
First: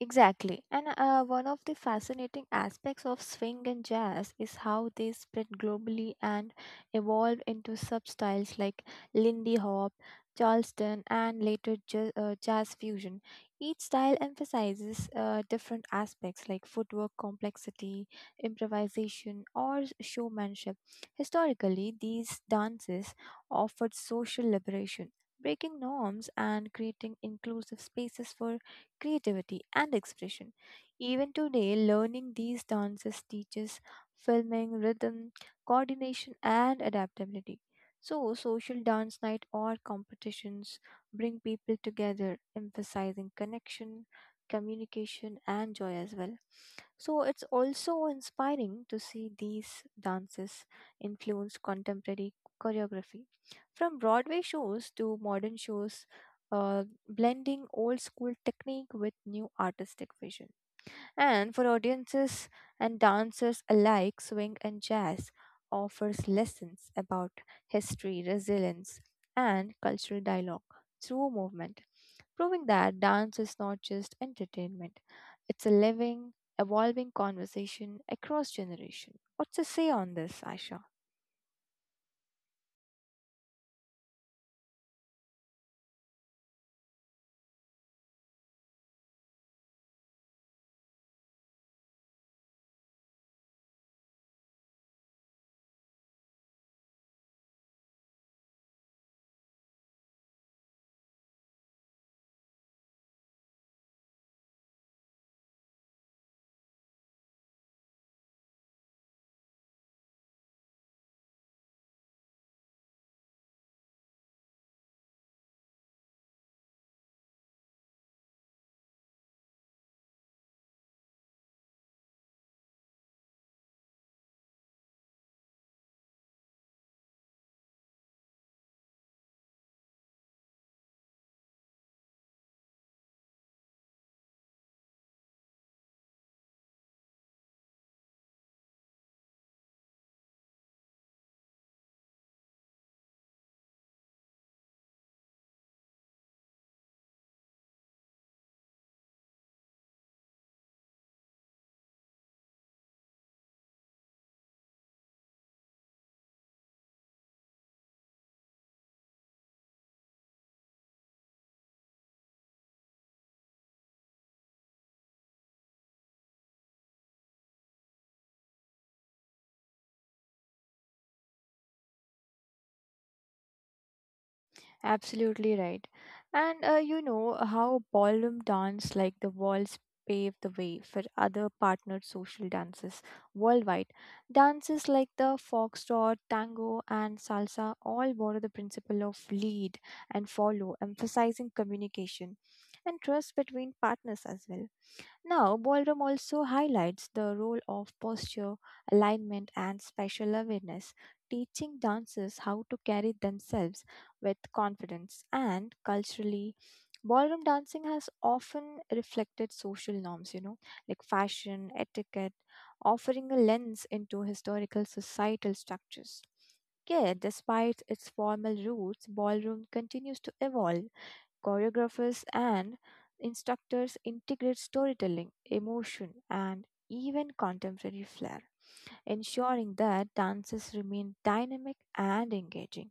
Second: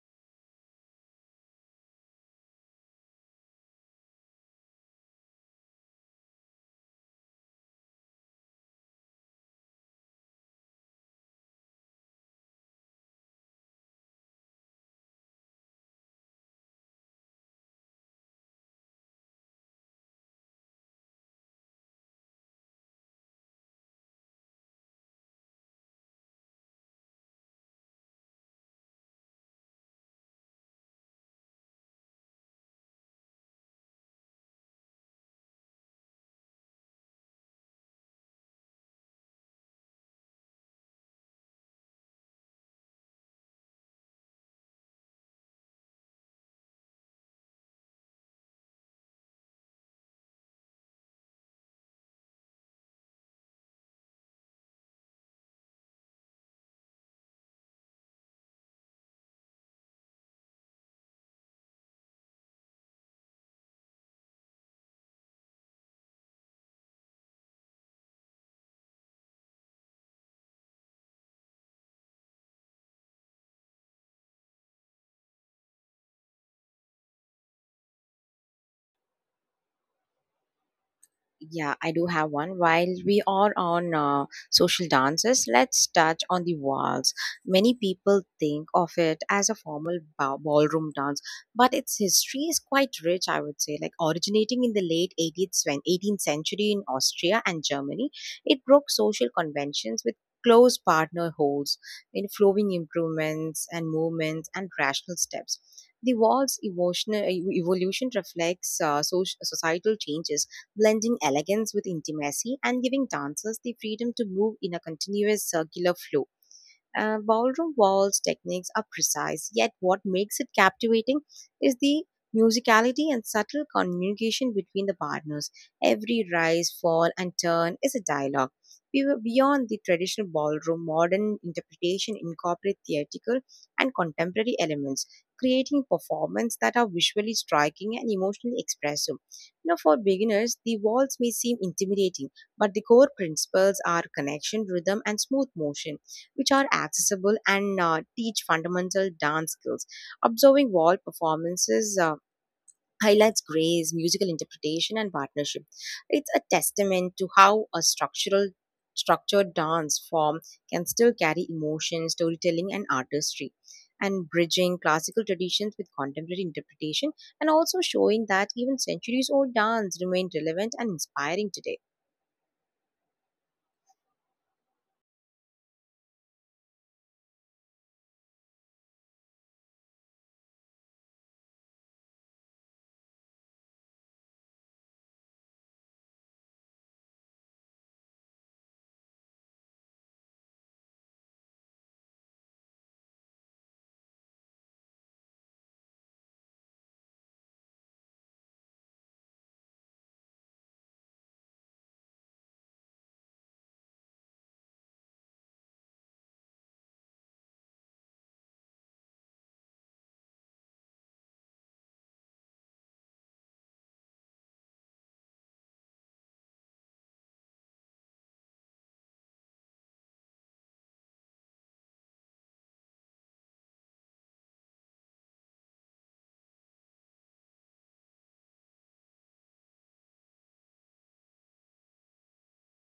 Speaker 2: Exactly. And one of the fascinating aspects of swing and jazz is how they spread globally and evolved into substyles like Lindy Hop, Charleston, and later jazz fusion. Each style emphasizes different aspects like footwork complexity, improvisation, or showmanship. Historically, these dances offered social liberation, breaking norms and creating inclusive spaces for creativity and expression. Even today, learning these dances teaches filming, rhythm, coordination, and adaptability. So, social dance night or competitions bring people together, emphasizing connection, communication, and joy as well. So, it's also inspiring to see these dances influence contemporary choreography, from Broadway shows to modern shows, blending old school technique with new artistic vision. And for audiences and dancers alike, swing and jazz offers lessons about history, resilience, and cultural dialogue through movement, proving that dance is not just entertainment, it's a living, evolving conversation across generation. What's to say on this, Aisha?
Speaker 1: Yeah, I do have one. While we are on social dances, let's touch on the waltz. Many people think of it as a formal ballroom dance, but its history is quite rich, I would say. Like originating in the late 18th century in Austria and Germany, it broke social conventions with close partner holds, in flowing improvements and movements and rational steps. The evolution reflects societal changes blending elegance with intimacy and giving dancers the freedom to move in a continuous circular flow. Ballroom waltz techniques are precise, yet what makes it captivating is the musicality and subtle communication between the partners. Every rise, fall, and turn is a dialogue. We were Beyond the traditional ballroom, modern interpretation incorporates theatrical and contemporary elements, creating performances that are visually striking and emotionally expressive. Now, for beginners, the waltz may seem intimidating, but the core principles are connection, rhythm, and smooth motion which are accessible and teach fundamental dance skills. Observing wall performances highlights grace, musical interpretation, and partnership. It's a testament to how a structural structured dance form can still carry emotion, storytelling, and artistry. And bridging classical traditions with contemporary interpretation, and also showing that even centuries old dance remain relevant and inspiring today.
Speaker 2: Absolutely right. And you know how ballroom dance like the waltz paved the way for other partnered social dances worldwide. Dances like the foxtrot, tango, and salsa all borrow the principle of lead and follow, emphasizing communication and trust between partners as well. Now, ballroom also highlights the role of posture, alignment, and spatial awareness, teaching dancers how to carry themselves with confidence. And culturally, ballroom dancing has often reflected social norms, you know, like fashion, etiquette, offering a lens into historical societal structures. Yet, despite its formal roots, ballroom continues to evolve. Choreographers and instructors integrate storytelling, emotion, and even contemporary flair, ensuring that dances remain dynamic and engaging.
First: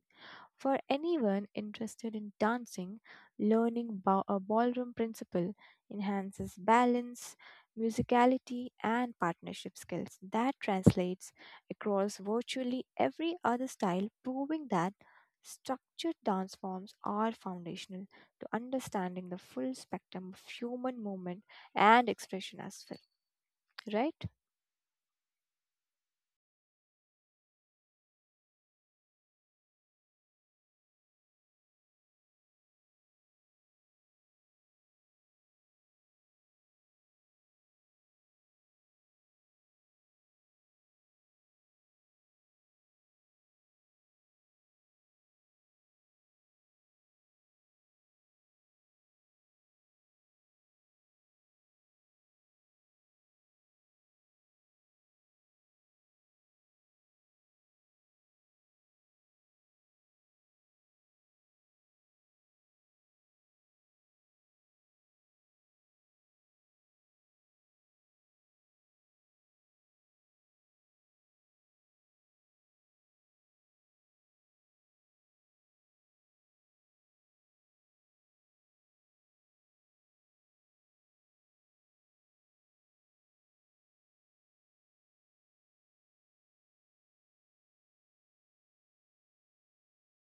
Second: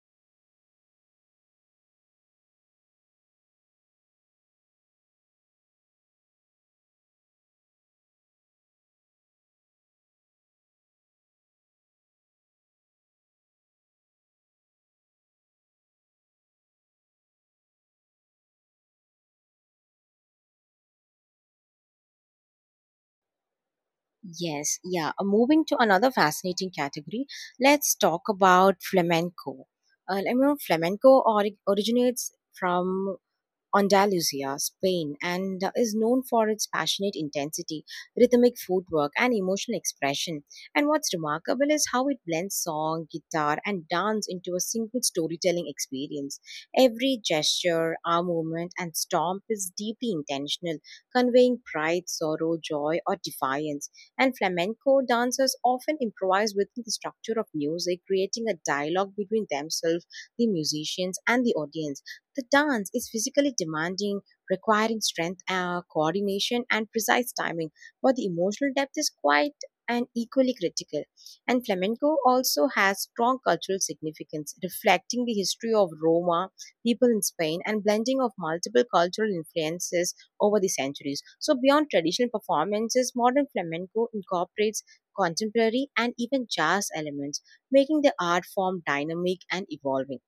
Speaker 2: For anyone interested in dancing, learning a ballroom principle enhances balance, musicality, and partnership skills that translates across virtually every other style, proving that structured dance forms are foundational to understanding the full spectrum of human movement and expression as well, right?
Speaker 1: Yes, yeah. Moving to another fascinating category, let's talk about flamenco. Flamenco originates from Andalusia, Spain, and is known for its passionate intensity, rhythmic footwork, and emotional expression. And what's remarkable is how it blends song, guitar, and dance into a single storytelling experience. Every gesture, arm movement, and stomp is deeply intentional, conveying pride, sorrow, joy, or defiance. And flamenco dancers often improvise within the structure of music, creating a dialogue between themselves, the musicians, and the audience the dance is physically demanding, requiring strength, coordination, and precise timing, but the emotional depth is quite and equally critical. And flamenco also has strong cultural significance, reflecting the history of Roma, people in Spain, and blending of multiple cultural influences over the centuries. So, beyond traditional performances, modern flamenco incorporates contemporary and even jazz elements, making the art form dynamic and evolving.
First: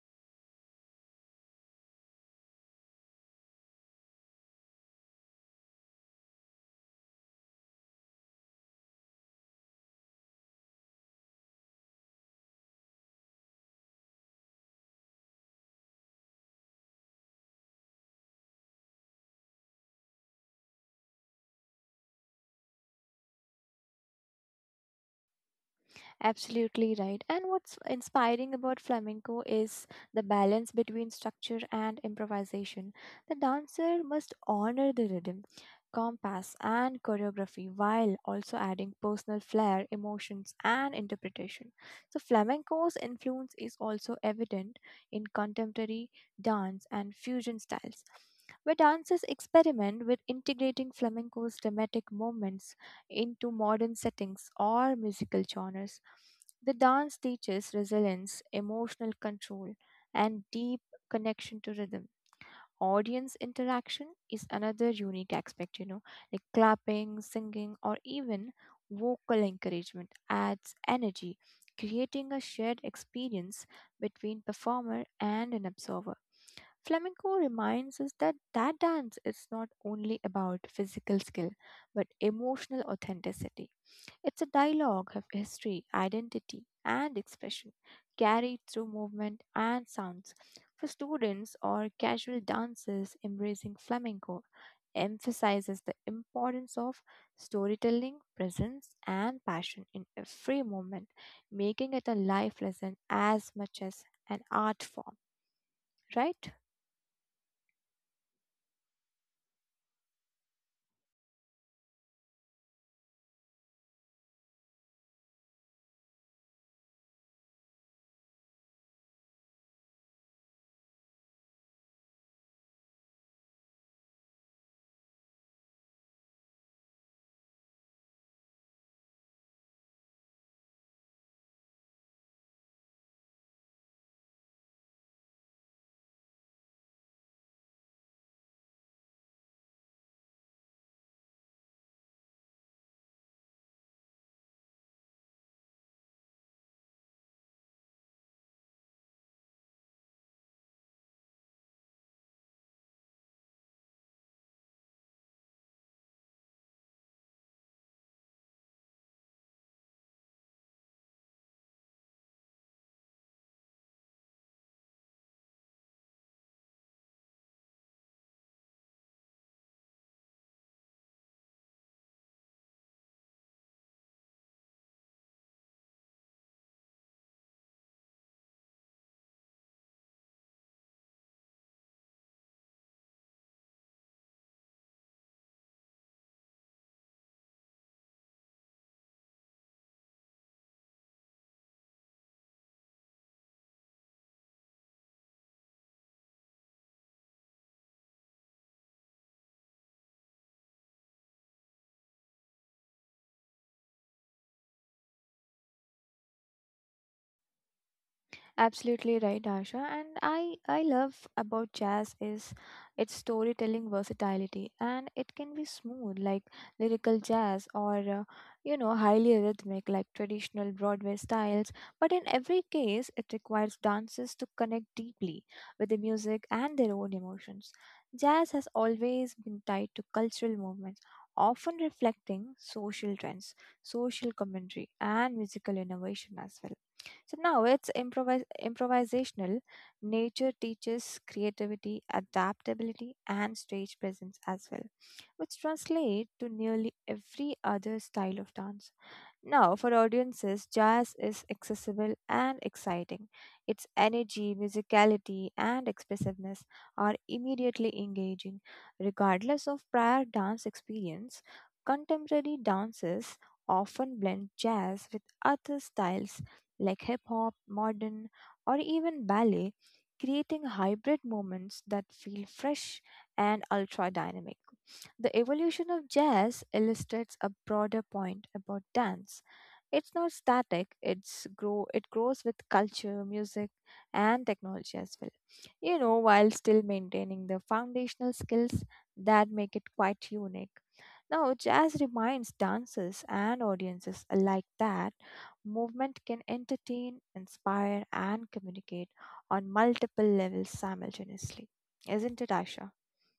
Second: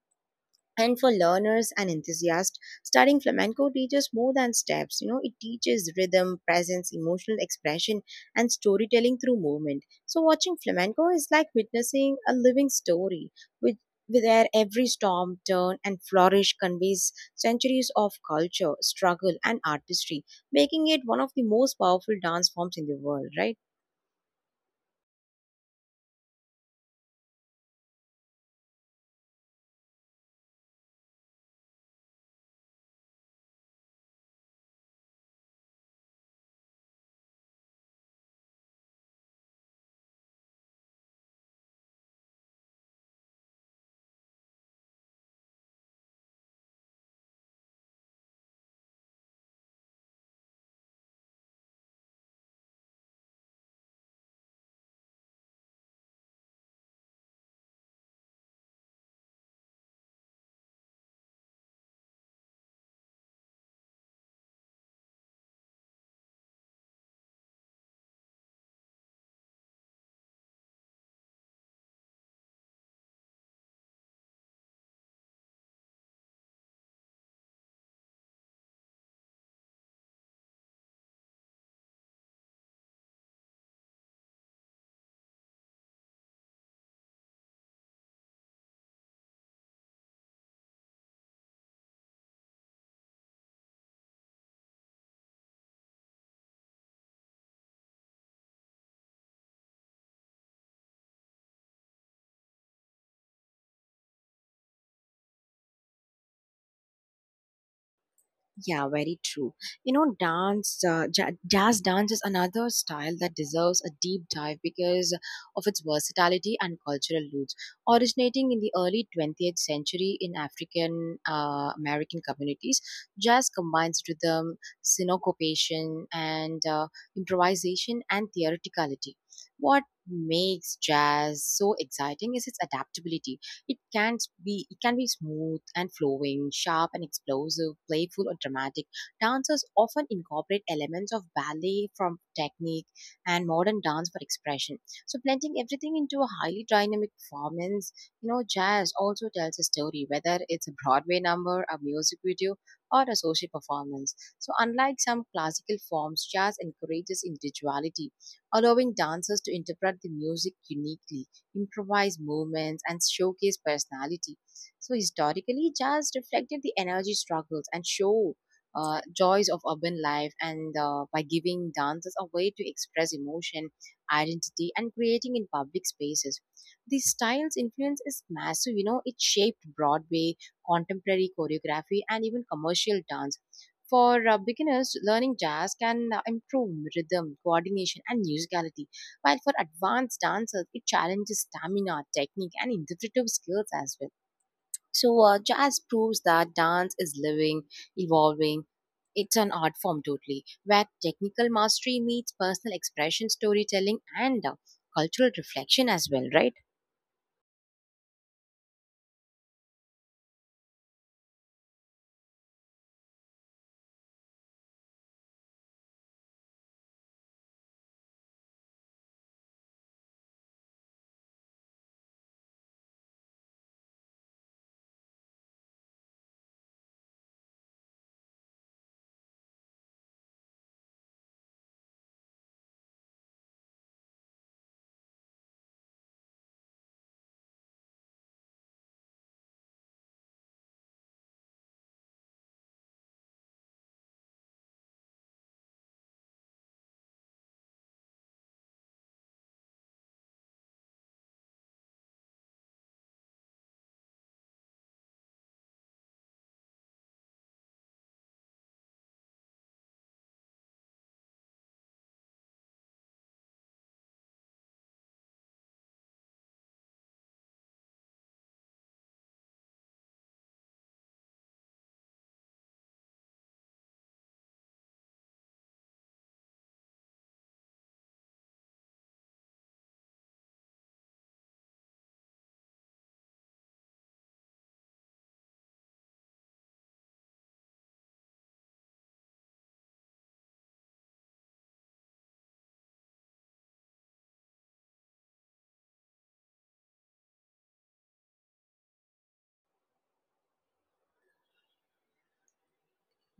Speaker 1: And for learners and enthusiasts, studying flamenco teaches more than steps. You know, it teaches rhythm, presence, emotional expression, and storytelling through movement. So watching flamenco is like witnessing a living story, with where every storm, turn, and flourish conveys centuries of culture, struggle, and artistry, making it one of the most powerful dance forms in the world, right?
Speaker 2: Absolutely right. And what's inspiring about flamenco is the balance between structure and improvisation. The dancer must honor the rhythm, compass, and choreography while also adding personal flair, emotions, and interpretation. So, flamenco's influence is also evident in contemporary dance and fusion styles, where dancers experiment with integrating flamenco's dramatic moments into modern settings or musical genres. The dance teaches resilience, emotional control, and deep connection to rhythm. Audience interaction is another unique aspect, you know, like clapping, singing, or even vocal encouragement adds energy, creating a shared experience between performer and an observer. Flamenco reminds us that dance is not only about physical skill but emotional authenticity. It's a dialogue of history, identity, and expression, carried through movement and sounds. For students or casual dancers, embracing flamenco emphasizes the importance of storytelling, presence, and passion in every moment, making it a life lesson as much as an art form, right?
Speaker 1: Yeah, very true. You know, jazz dance is another style that deserves a deep dive because of its versatility and cultural roots. Originating in the early 20th century in African American communities, jazz combines rhythm, syncopation, and improvisation and theatricality. What makes jazz so exciting is its adaptability. It can it can be smooth and flowing, sharp and explosive, playful or dramatic. Dancers often incorporate elements of ballet from technique and modern dance for expression. So blending everything into a highly dynamic performance, you know, jazz also tells a story, whether it's a Broadway number, a music video, or a social performance. So unlike some classical forms, jazz encourages individuality, allowing dancers to interpret the music uniquely improvise movements, and showcase personality. So historically, jazz reflected the energy struggles and show joys of urban life, and by giving dancers a way to express emotion, identity, and creating in public spaces. The style's influence is massive. You know, it shaped Broadway, contemporary choreography, and even commercial dance. For beginners, learning jazz can improve rhythm, coordination, and musicality while for advanced dancers, it challenges stamina, technique, and interpretive skills as well. Jazz proves that dance is living, evolving. It's an art form totally, where technical mastery meets personal expression, storytelling, and cultural reflection as well, right?
Speaker 2: Absolutely right, Asha. And I love about jazz is its storytelling versatility, and it can be smooth like lyrical jazz or you know highly rhythmic like traditional Broadway styles. But in every case, it requires dancers to connect deeply with the music and their own emotions. Jazz has always been tied to cultural movements, often reflecting social trends, social commentary, and musical innovation as well, so now it's improvisational. Nature teaches creativity, adaptability, and stage presence as well, which translate to nearly every other style of dance. Now, for audiences, jazz is accessible and exciting. Its energy, musicality, and expressiveness are immediately engaging. Regardless of prior dance experience, contemporary dances often blend jazz with other styles like hip hop, modern, or even ballet, creating hybrid moments that feel fresh and ultra dynamic. The evolution of jazz illustrates a broader point about dance. It's not static, it grows with culture, music and technology as well. You know, while still maintaining the foundational skills that make it quite unique. Now, jazz reminds dancers and audiences alike that movement can entertain, inspire and communicate on multiple levels simultaneously. Isn't it, Asha?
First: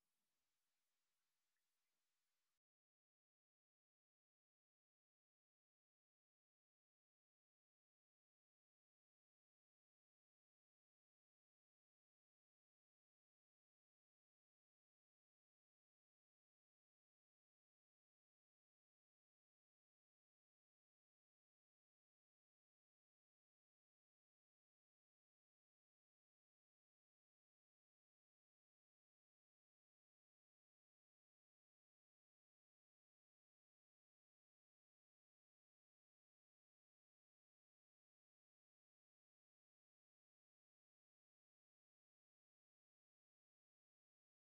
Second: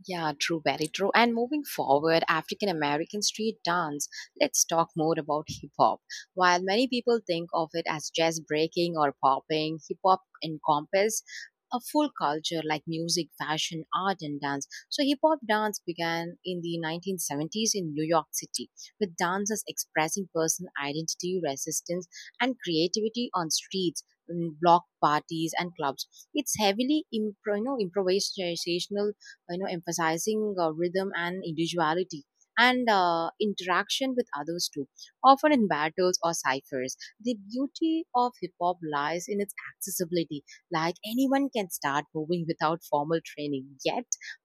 Speaker 1: Yeah, true, very true. And moving forward, African American street dance, let's talk more about hip hop. While many people think of it as jazz breaking or popping, hip hop encompasses a full culture like music, fashion, art, and dance. So, hip hop dance began in the 1970s in New York City, with dancers expressing personal identity, resistance, and creativity on streets, in block parties, and clubs. It's heavily improvisational, emphasizing rhythm and individuality, and interaction with others too, often in battles or ciphers. The beauty of hip hop lies in its accessibility, like anyone can start moving without formal training, yet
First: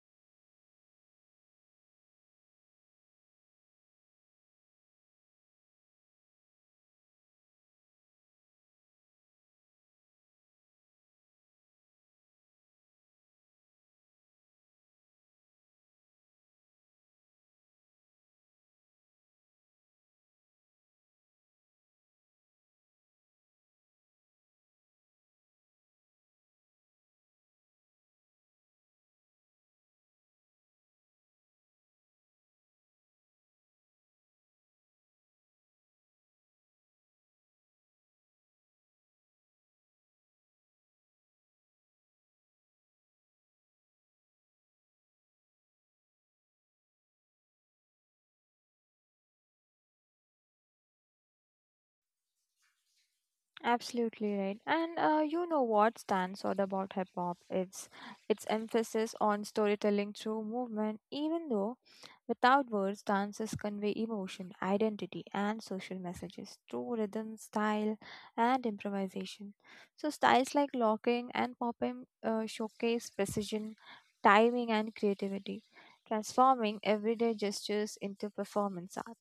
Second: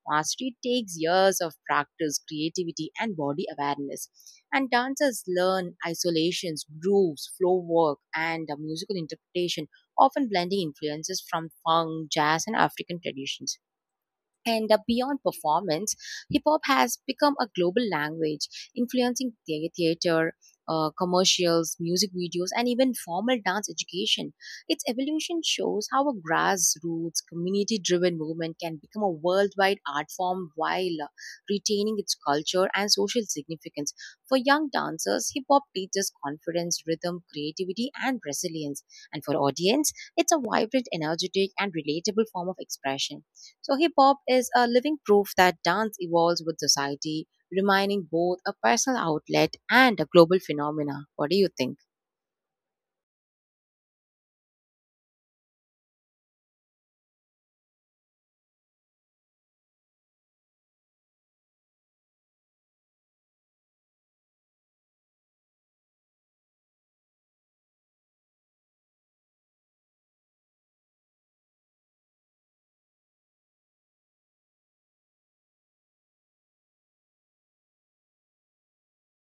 Speaker 1: mastery takes years of practice, creativity, and body awareness. And dancers learn isolations, grooves, flow work, and musical interpretation, often blending influences from funk, jazz, and African traditions. And beyond performance, hip hop has become a global language, influencing theater, commercials, music videos, and even formal dance education. Its evolution shows how a grassroots, community driven movement can become a worldwide art form while retaining its culture and social significance. For young dancers, hip hop teaches confidence, rhythm, creativity, and resilience. And for audience, it's a vibrant, energetic, and relatable form of expression. So hip hop is a living proof that dance evolves with society, remaining both a personal outlet and a global phenomena. What do you think?
Speaker 2: Absolutely right. And you know what stands out about hip hop? It's its emphasis on storytelling through movement, even though without words, dances convey emotion, identity, and social messages through rhythm, style, and improvisation. So, styles like locking and popping showcase precision, timing, and creativity, transforming everyday gestures into performance art.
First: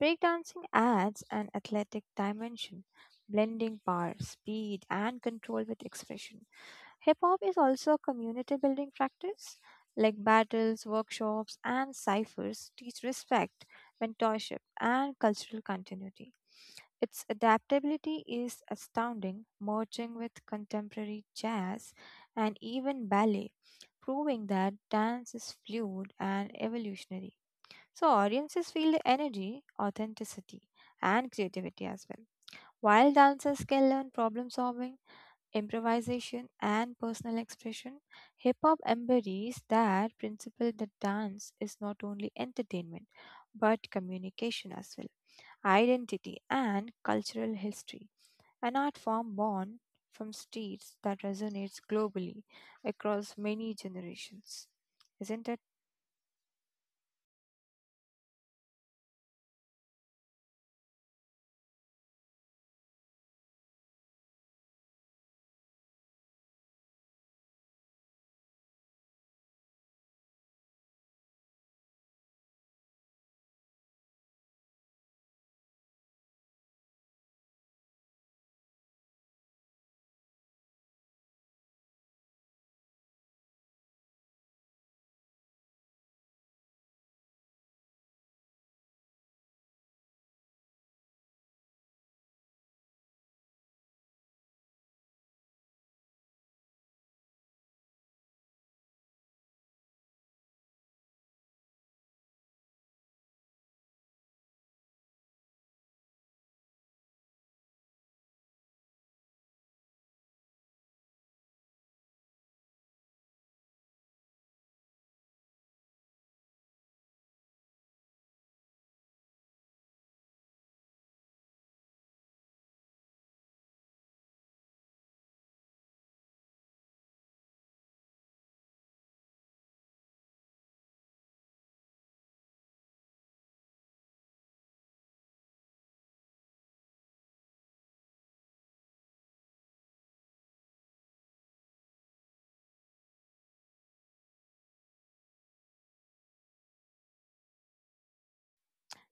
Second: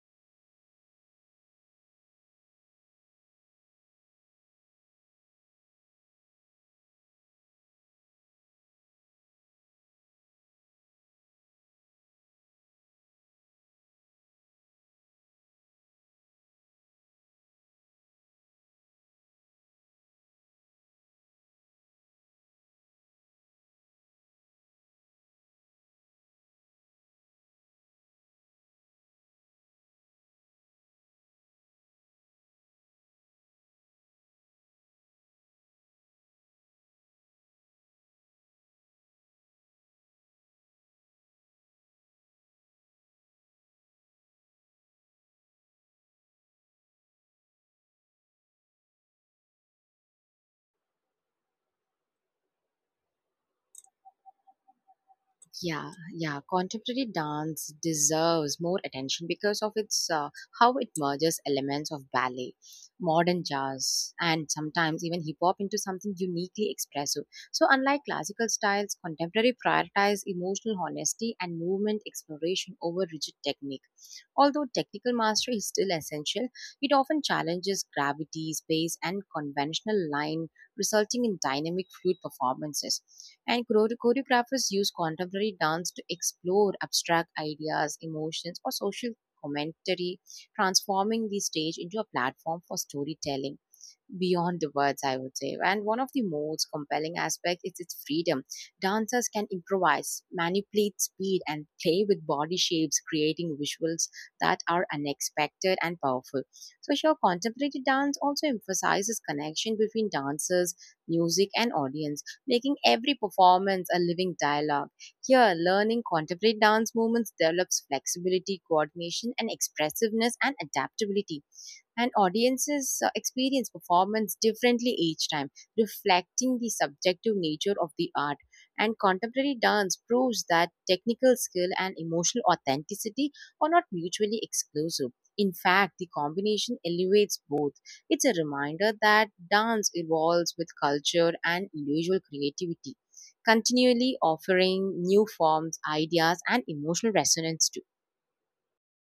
Speaker 2: Breakdancing adds an athletic dimension, blending power, speed, and control with expression. Hip hop is also a community building practice, like battles, workshops, and ciphers teach respect, mentorship, and cultural continuity. Its adaptability is astounding, merging with contemporary jazz and even ballet, proving that dance is fluid and evolutionary. So audiences feel the energy, authenticity, and creativity as well. While dancers can learn problem solving, improvisation, and personal expression, hip hop embodies that principle that dance is not only entertainment but communication as well, identity, and cultural history. An art form born from streets that resonates globally across many generations. Isn't it?
Speaker 1: Yeah, yeah. Contemporary dance deserves more attention because of its how it merges elements of ballet, modern jazz, and sometimes even hip hop into something uniquely expressive. So, unlike classical styles, contemporary prioritize emotional honesty and movement exploration over rigid technique. Although technical mastery is still essential, it often challenges gravity, space, and conventional line, resulting in dynamic, fluid performances. And choreographers use contemporary dance to explore abstract ideas, emotions, or social commentary, transforming the stage into a platform for storytelling beyond the words, I would say. And one of the most compelling aspects is its freedom. Dancers can improvise, manipulate speed, and play with body shapes, creating visuals that are unexpected and powerful. So, sure, contemporary dance also emphasizes connection between dancers, music, and audience, making every performance a living dialogue. Here, learning contemporary dance movements develops flexibility, coordination, and expressiveness, and adaptability, and audiences experience performance differently each time, reflecting the subjective nature of the art. And contemporary dance proves that technical skill and emotional authenticity are not mutually exclusive. In fact, the combination elevates both. It's a reminder that dance evolves with culture and individual creativity, continually offering new forms, ideas, and emotional resonance too.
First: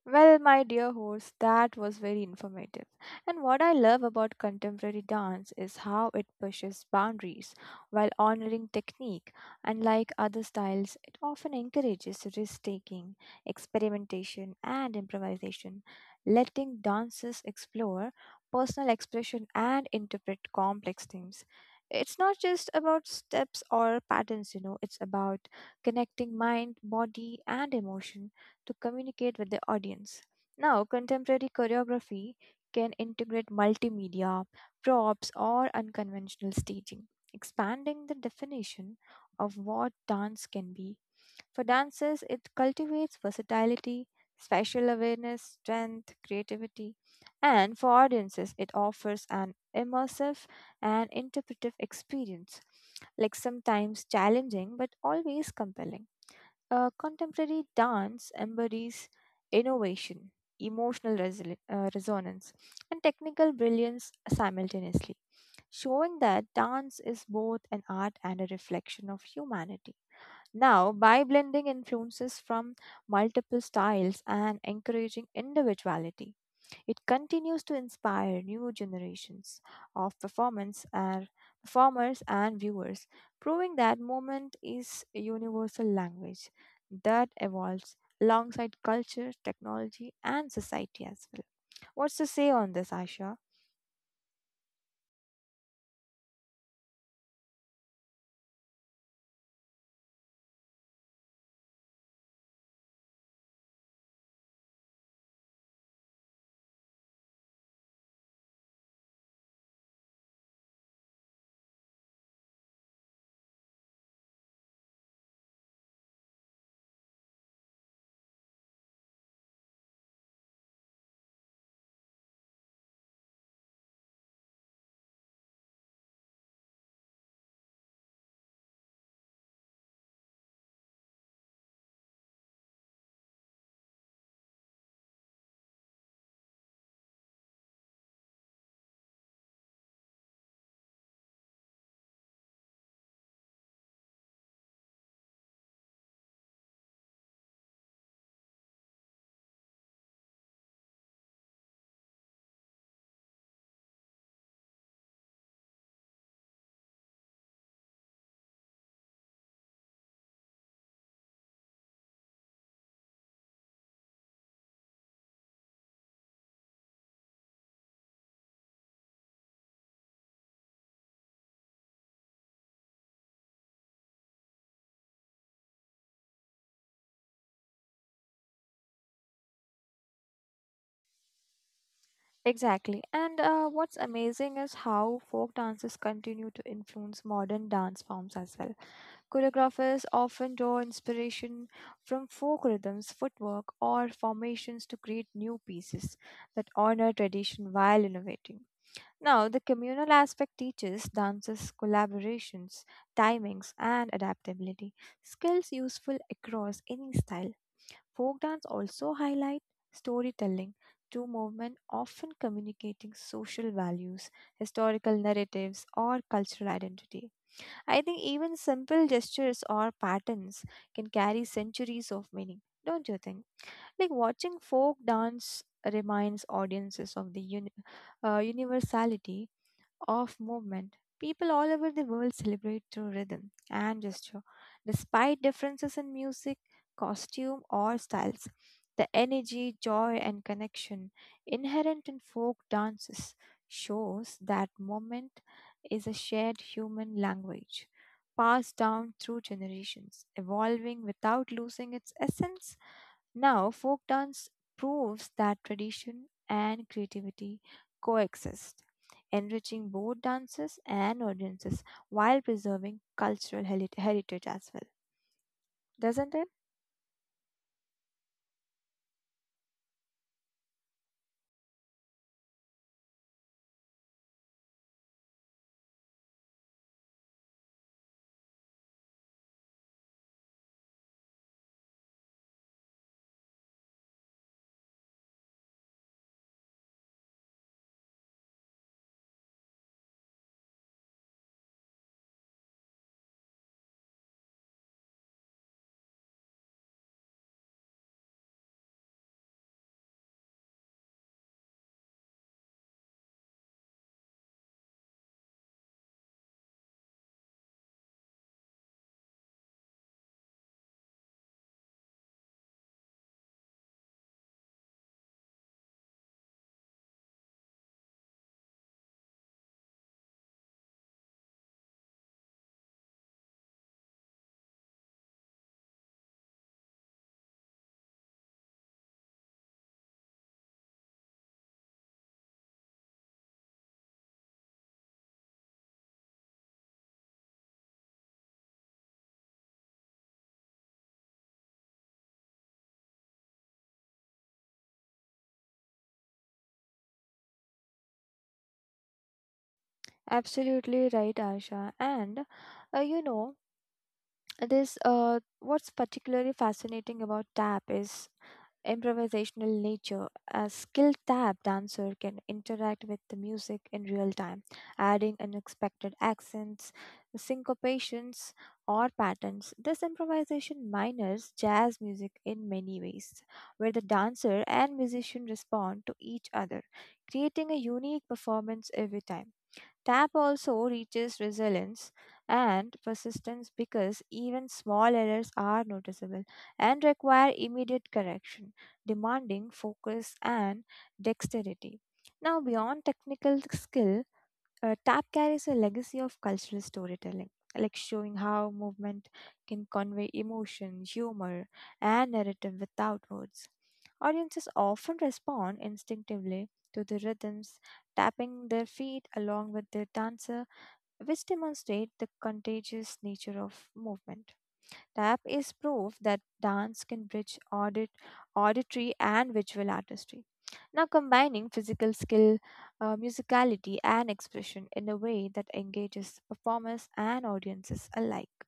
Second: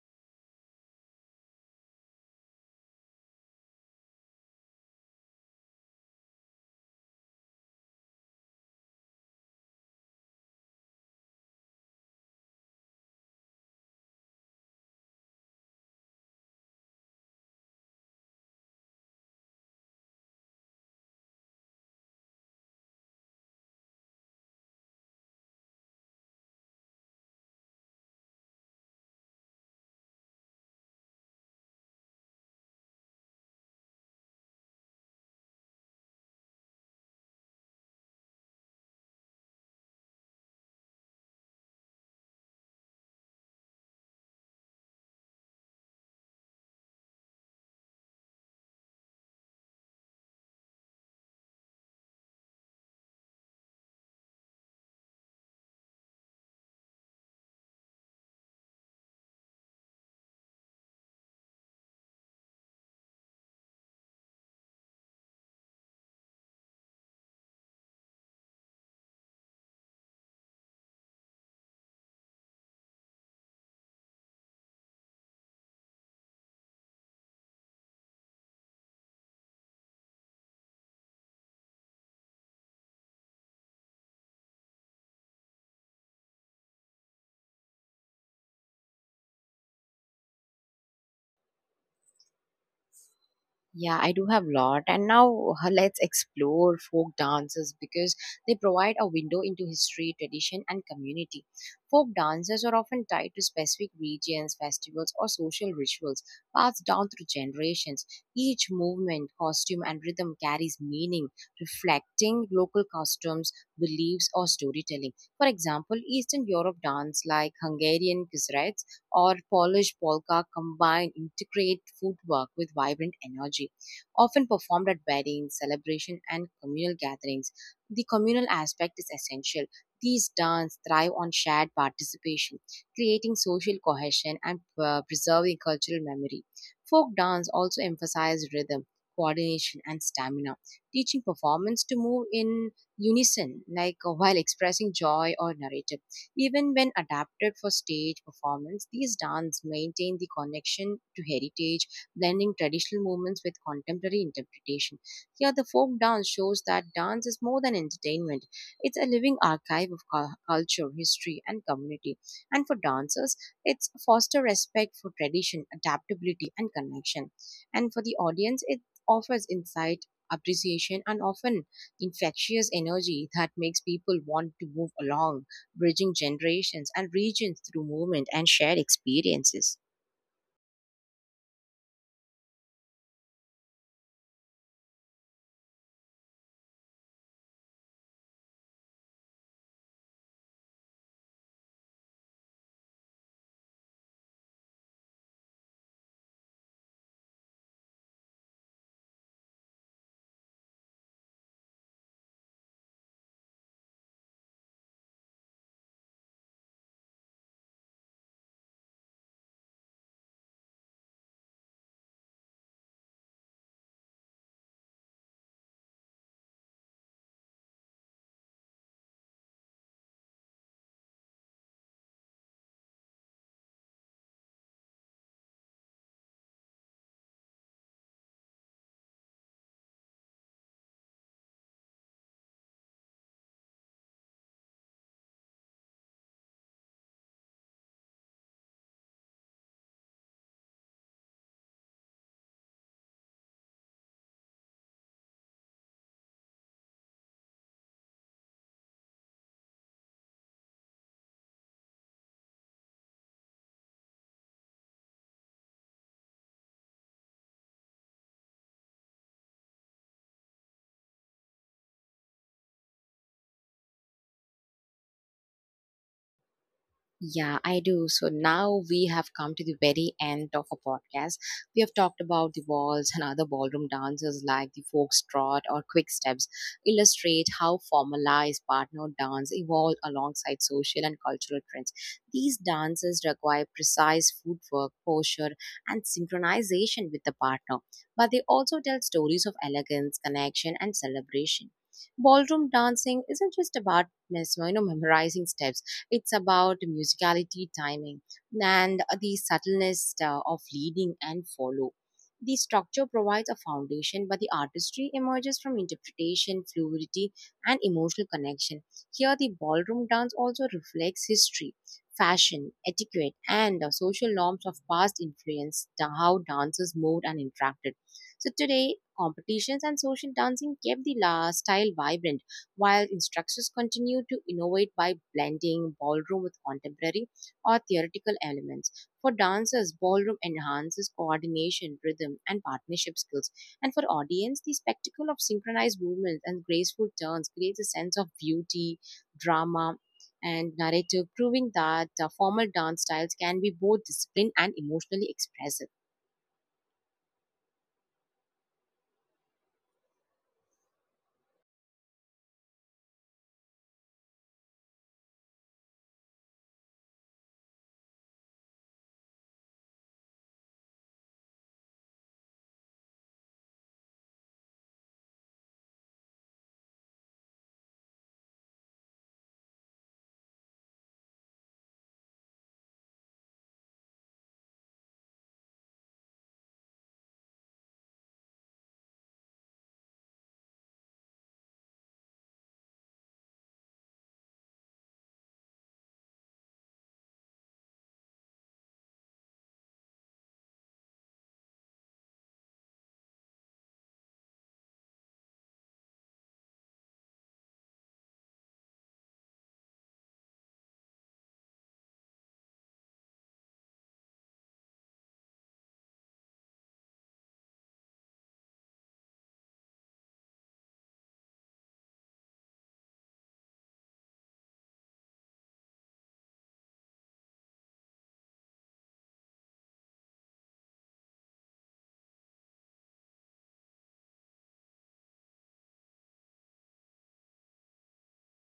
Speaker 2: Well, my dear host, that was very informative. And what I love about contemporary dance is how it pushes boundaries while honoring technique. Unlike other styles, it often encourages risk taking, experimentation, and improvisation, letting dancers explore personal expression and interpret complex themes. It's not just about steps or patterns, you know, it's about connecting mind, body, and emotion to communicate with the audience. Now, contemporary choreography can integrate multimedia, props, or unconventional staging, expanding the definition of what dance can be. For dancers, it cultivates versatility, spatial awareness, strength, creativity, and for audiences, it offers an immersive and interpretive experience, like sometimes challenging but always compelling. Contemporary dance embodies innovation, emotional resonance, and technical brilliance simultaneously, showing that dance is both an art and a reflection of humanity. Now, by blending influences from multiple styles and encouraging individuality, it continues to inspire new generations of performance and performers and viewers, proving that movement is a universal language that evolves alongside culture, technology, and society as well. What's to say on this, Aisha?
Speaker 1: Yeah, I do have lot. And now let's explore folk dances because they provide a window into history, tradition, and community. Folk dances are often tied to specific regions, festivals, or social rituals passed down through generations. Each movement, costume, and rhythm carries meaning, reflecting local customs, beliefs, or storytelling. For example, Eastern Europe dance like Hungarian kisrets or Polish polka combine intricate footwork with vibrant energy, often performed at weddings, celebration, and communal gatherings. The communal aspect is essential. These dance thrive on shared participation, creating social cohesion and preserving cultural memory. Folk dance also emphasizes rhythm, coordination, and stamina, teaching performance to move in unison, while expressing joy or narrative. Even when adapted for stage performance, these dance maintain the connection to heritage, blending traditional movements with contemporary interpretation. Here, the folk dance shows that dance is more than entertainment. It's a living archive of culture, history, and community. And for dancers, it's foster respect for tradition, adaptability, and connection. And for the audience, it offers insight, appreciation, and often infectious energy that makes people want to move along, bridging generations and regions through movement and shared experiences.
Speaker 2: Exactly. And what's amazing is how folk dances continue to influence modern dance forms as well. Choreographers often draw inspiration from folk rhythms, footwork, or formations to create new pieces that honor tradition while innovating. Now, the communal aspect teaches dancers collaborations, timings, and adaptability, skills useful across any style. Folk dance also highlight storytelling through movement, often communicating social values, historical narratives, or cultural identity. I think even simple gestures or patterns can carry centuries of meaning, don't you think? Like watching folk dance reminds audiences of the universality of movement. People all over the world celebrate through rhythm and gesture. Despite differences in music, costume, or styles, the energy, joy, and connection inherent in folk dances shows that movement is a shared human language, passed down through generations, evolving without losing its essence. Now, folk dance proves that tradition and creativity coexist, enriching both dancers and audiences while preserving cultural heritage as well. Doesn't it?
Speaker 1: Yeah, I do. So now we have come to the very end of a podcast. We have talked about the waltz and other ballroom dances like the foxtrot or quick steps, illustrate how formalized partner dance evolved alongside social and cultural trends. These dances require precise footwork, posture, and synchronization with the partner, but they also tell stories of elegance, connection, and celebration. Ballroom dancing isn't just about memorizing steps, it's about musicality, timing, and the subtleness of leading and follow. The structure provides a foundation, but the artistry emerges from interpretation, fluidity, and emotional connection. Here, the ballroom dance also reflects history, fashion, etiquette, and the social norms of past influence, how dancers moved and interacted. So, today, competitions and social dancing kept the style vibrant, while instructors continue to innovate by blending ballroom with contemporary or theoretical elements. For dancers, ballroom enhances coordination, rhythm, and partnership skills. And for audience, the spectacle of synchronized movements and graceful turns creates a sense of beauty, drama, and narrative, proving that formal dance styles can be both disciplined and emotionally expressive.
Speaker 2: Absolutely right, Asha. And you know, this what's particularly fascinating about tap is improvisational nature. A skilled tap dancer can interact with the music in real time, adding unexpected accents, syncopations, or patterns. This improvisation mimics jazz music in many ways, where the dancer and musician respond to each other, creating a unique performance every time. Tap also reaches resilience and persistence because even small errors are noticeable and require immediate correction, demanding focus and dexterity. Now, beyond technical skill, tap carries a legacy of cultural storytelling, like showing how movement can convey emotion, humor, and narrative without words. Audiences often respond instinctively to the rhythms, tapping their feet along with the dancer, which demonstrate the contagious nature of movement. Tap is proof that dance can bridge auditory and visual artistry. Now, combining physical skill, musicality, and expression in a way that engages performers and audiences alike.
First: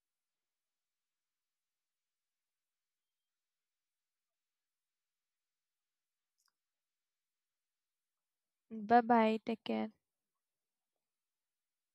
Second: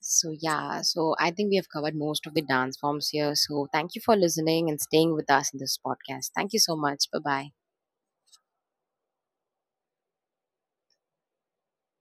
Speaker 1: So, yeah, so I think we have covered most of the dance forms here. So, thank you for listening and staying with us in this podcast. Thank you so much. Bye bye.
Speaker 2: Bye bye. Take care.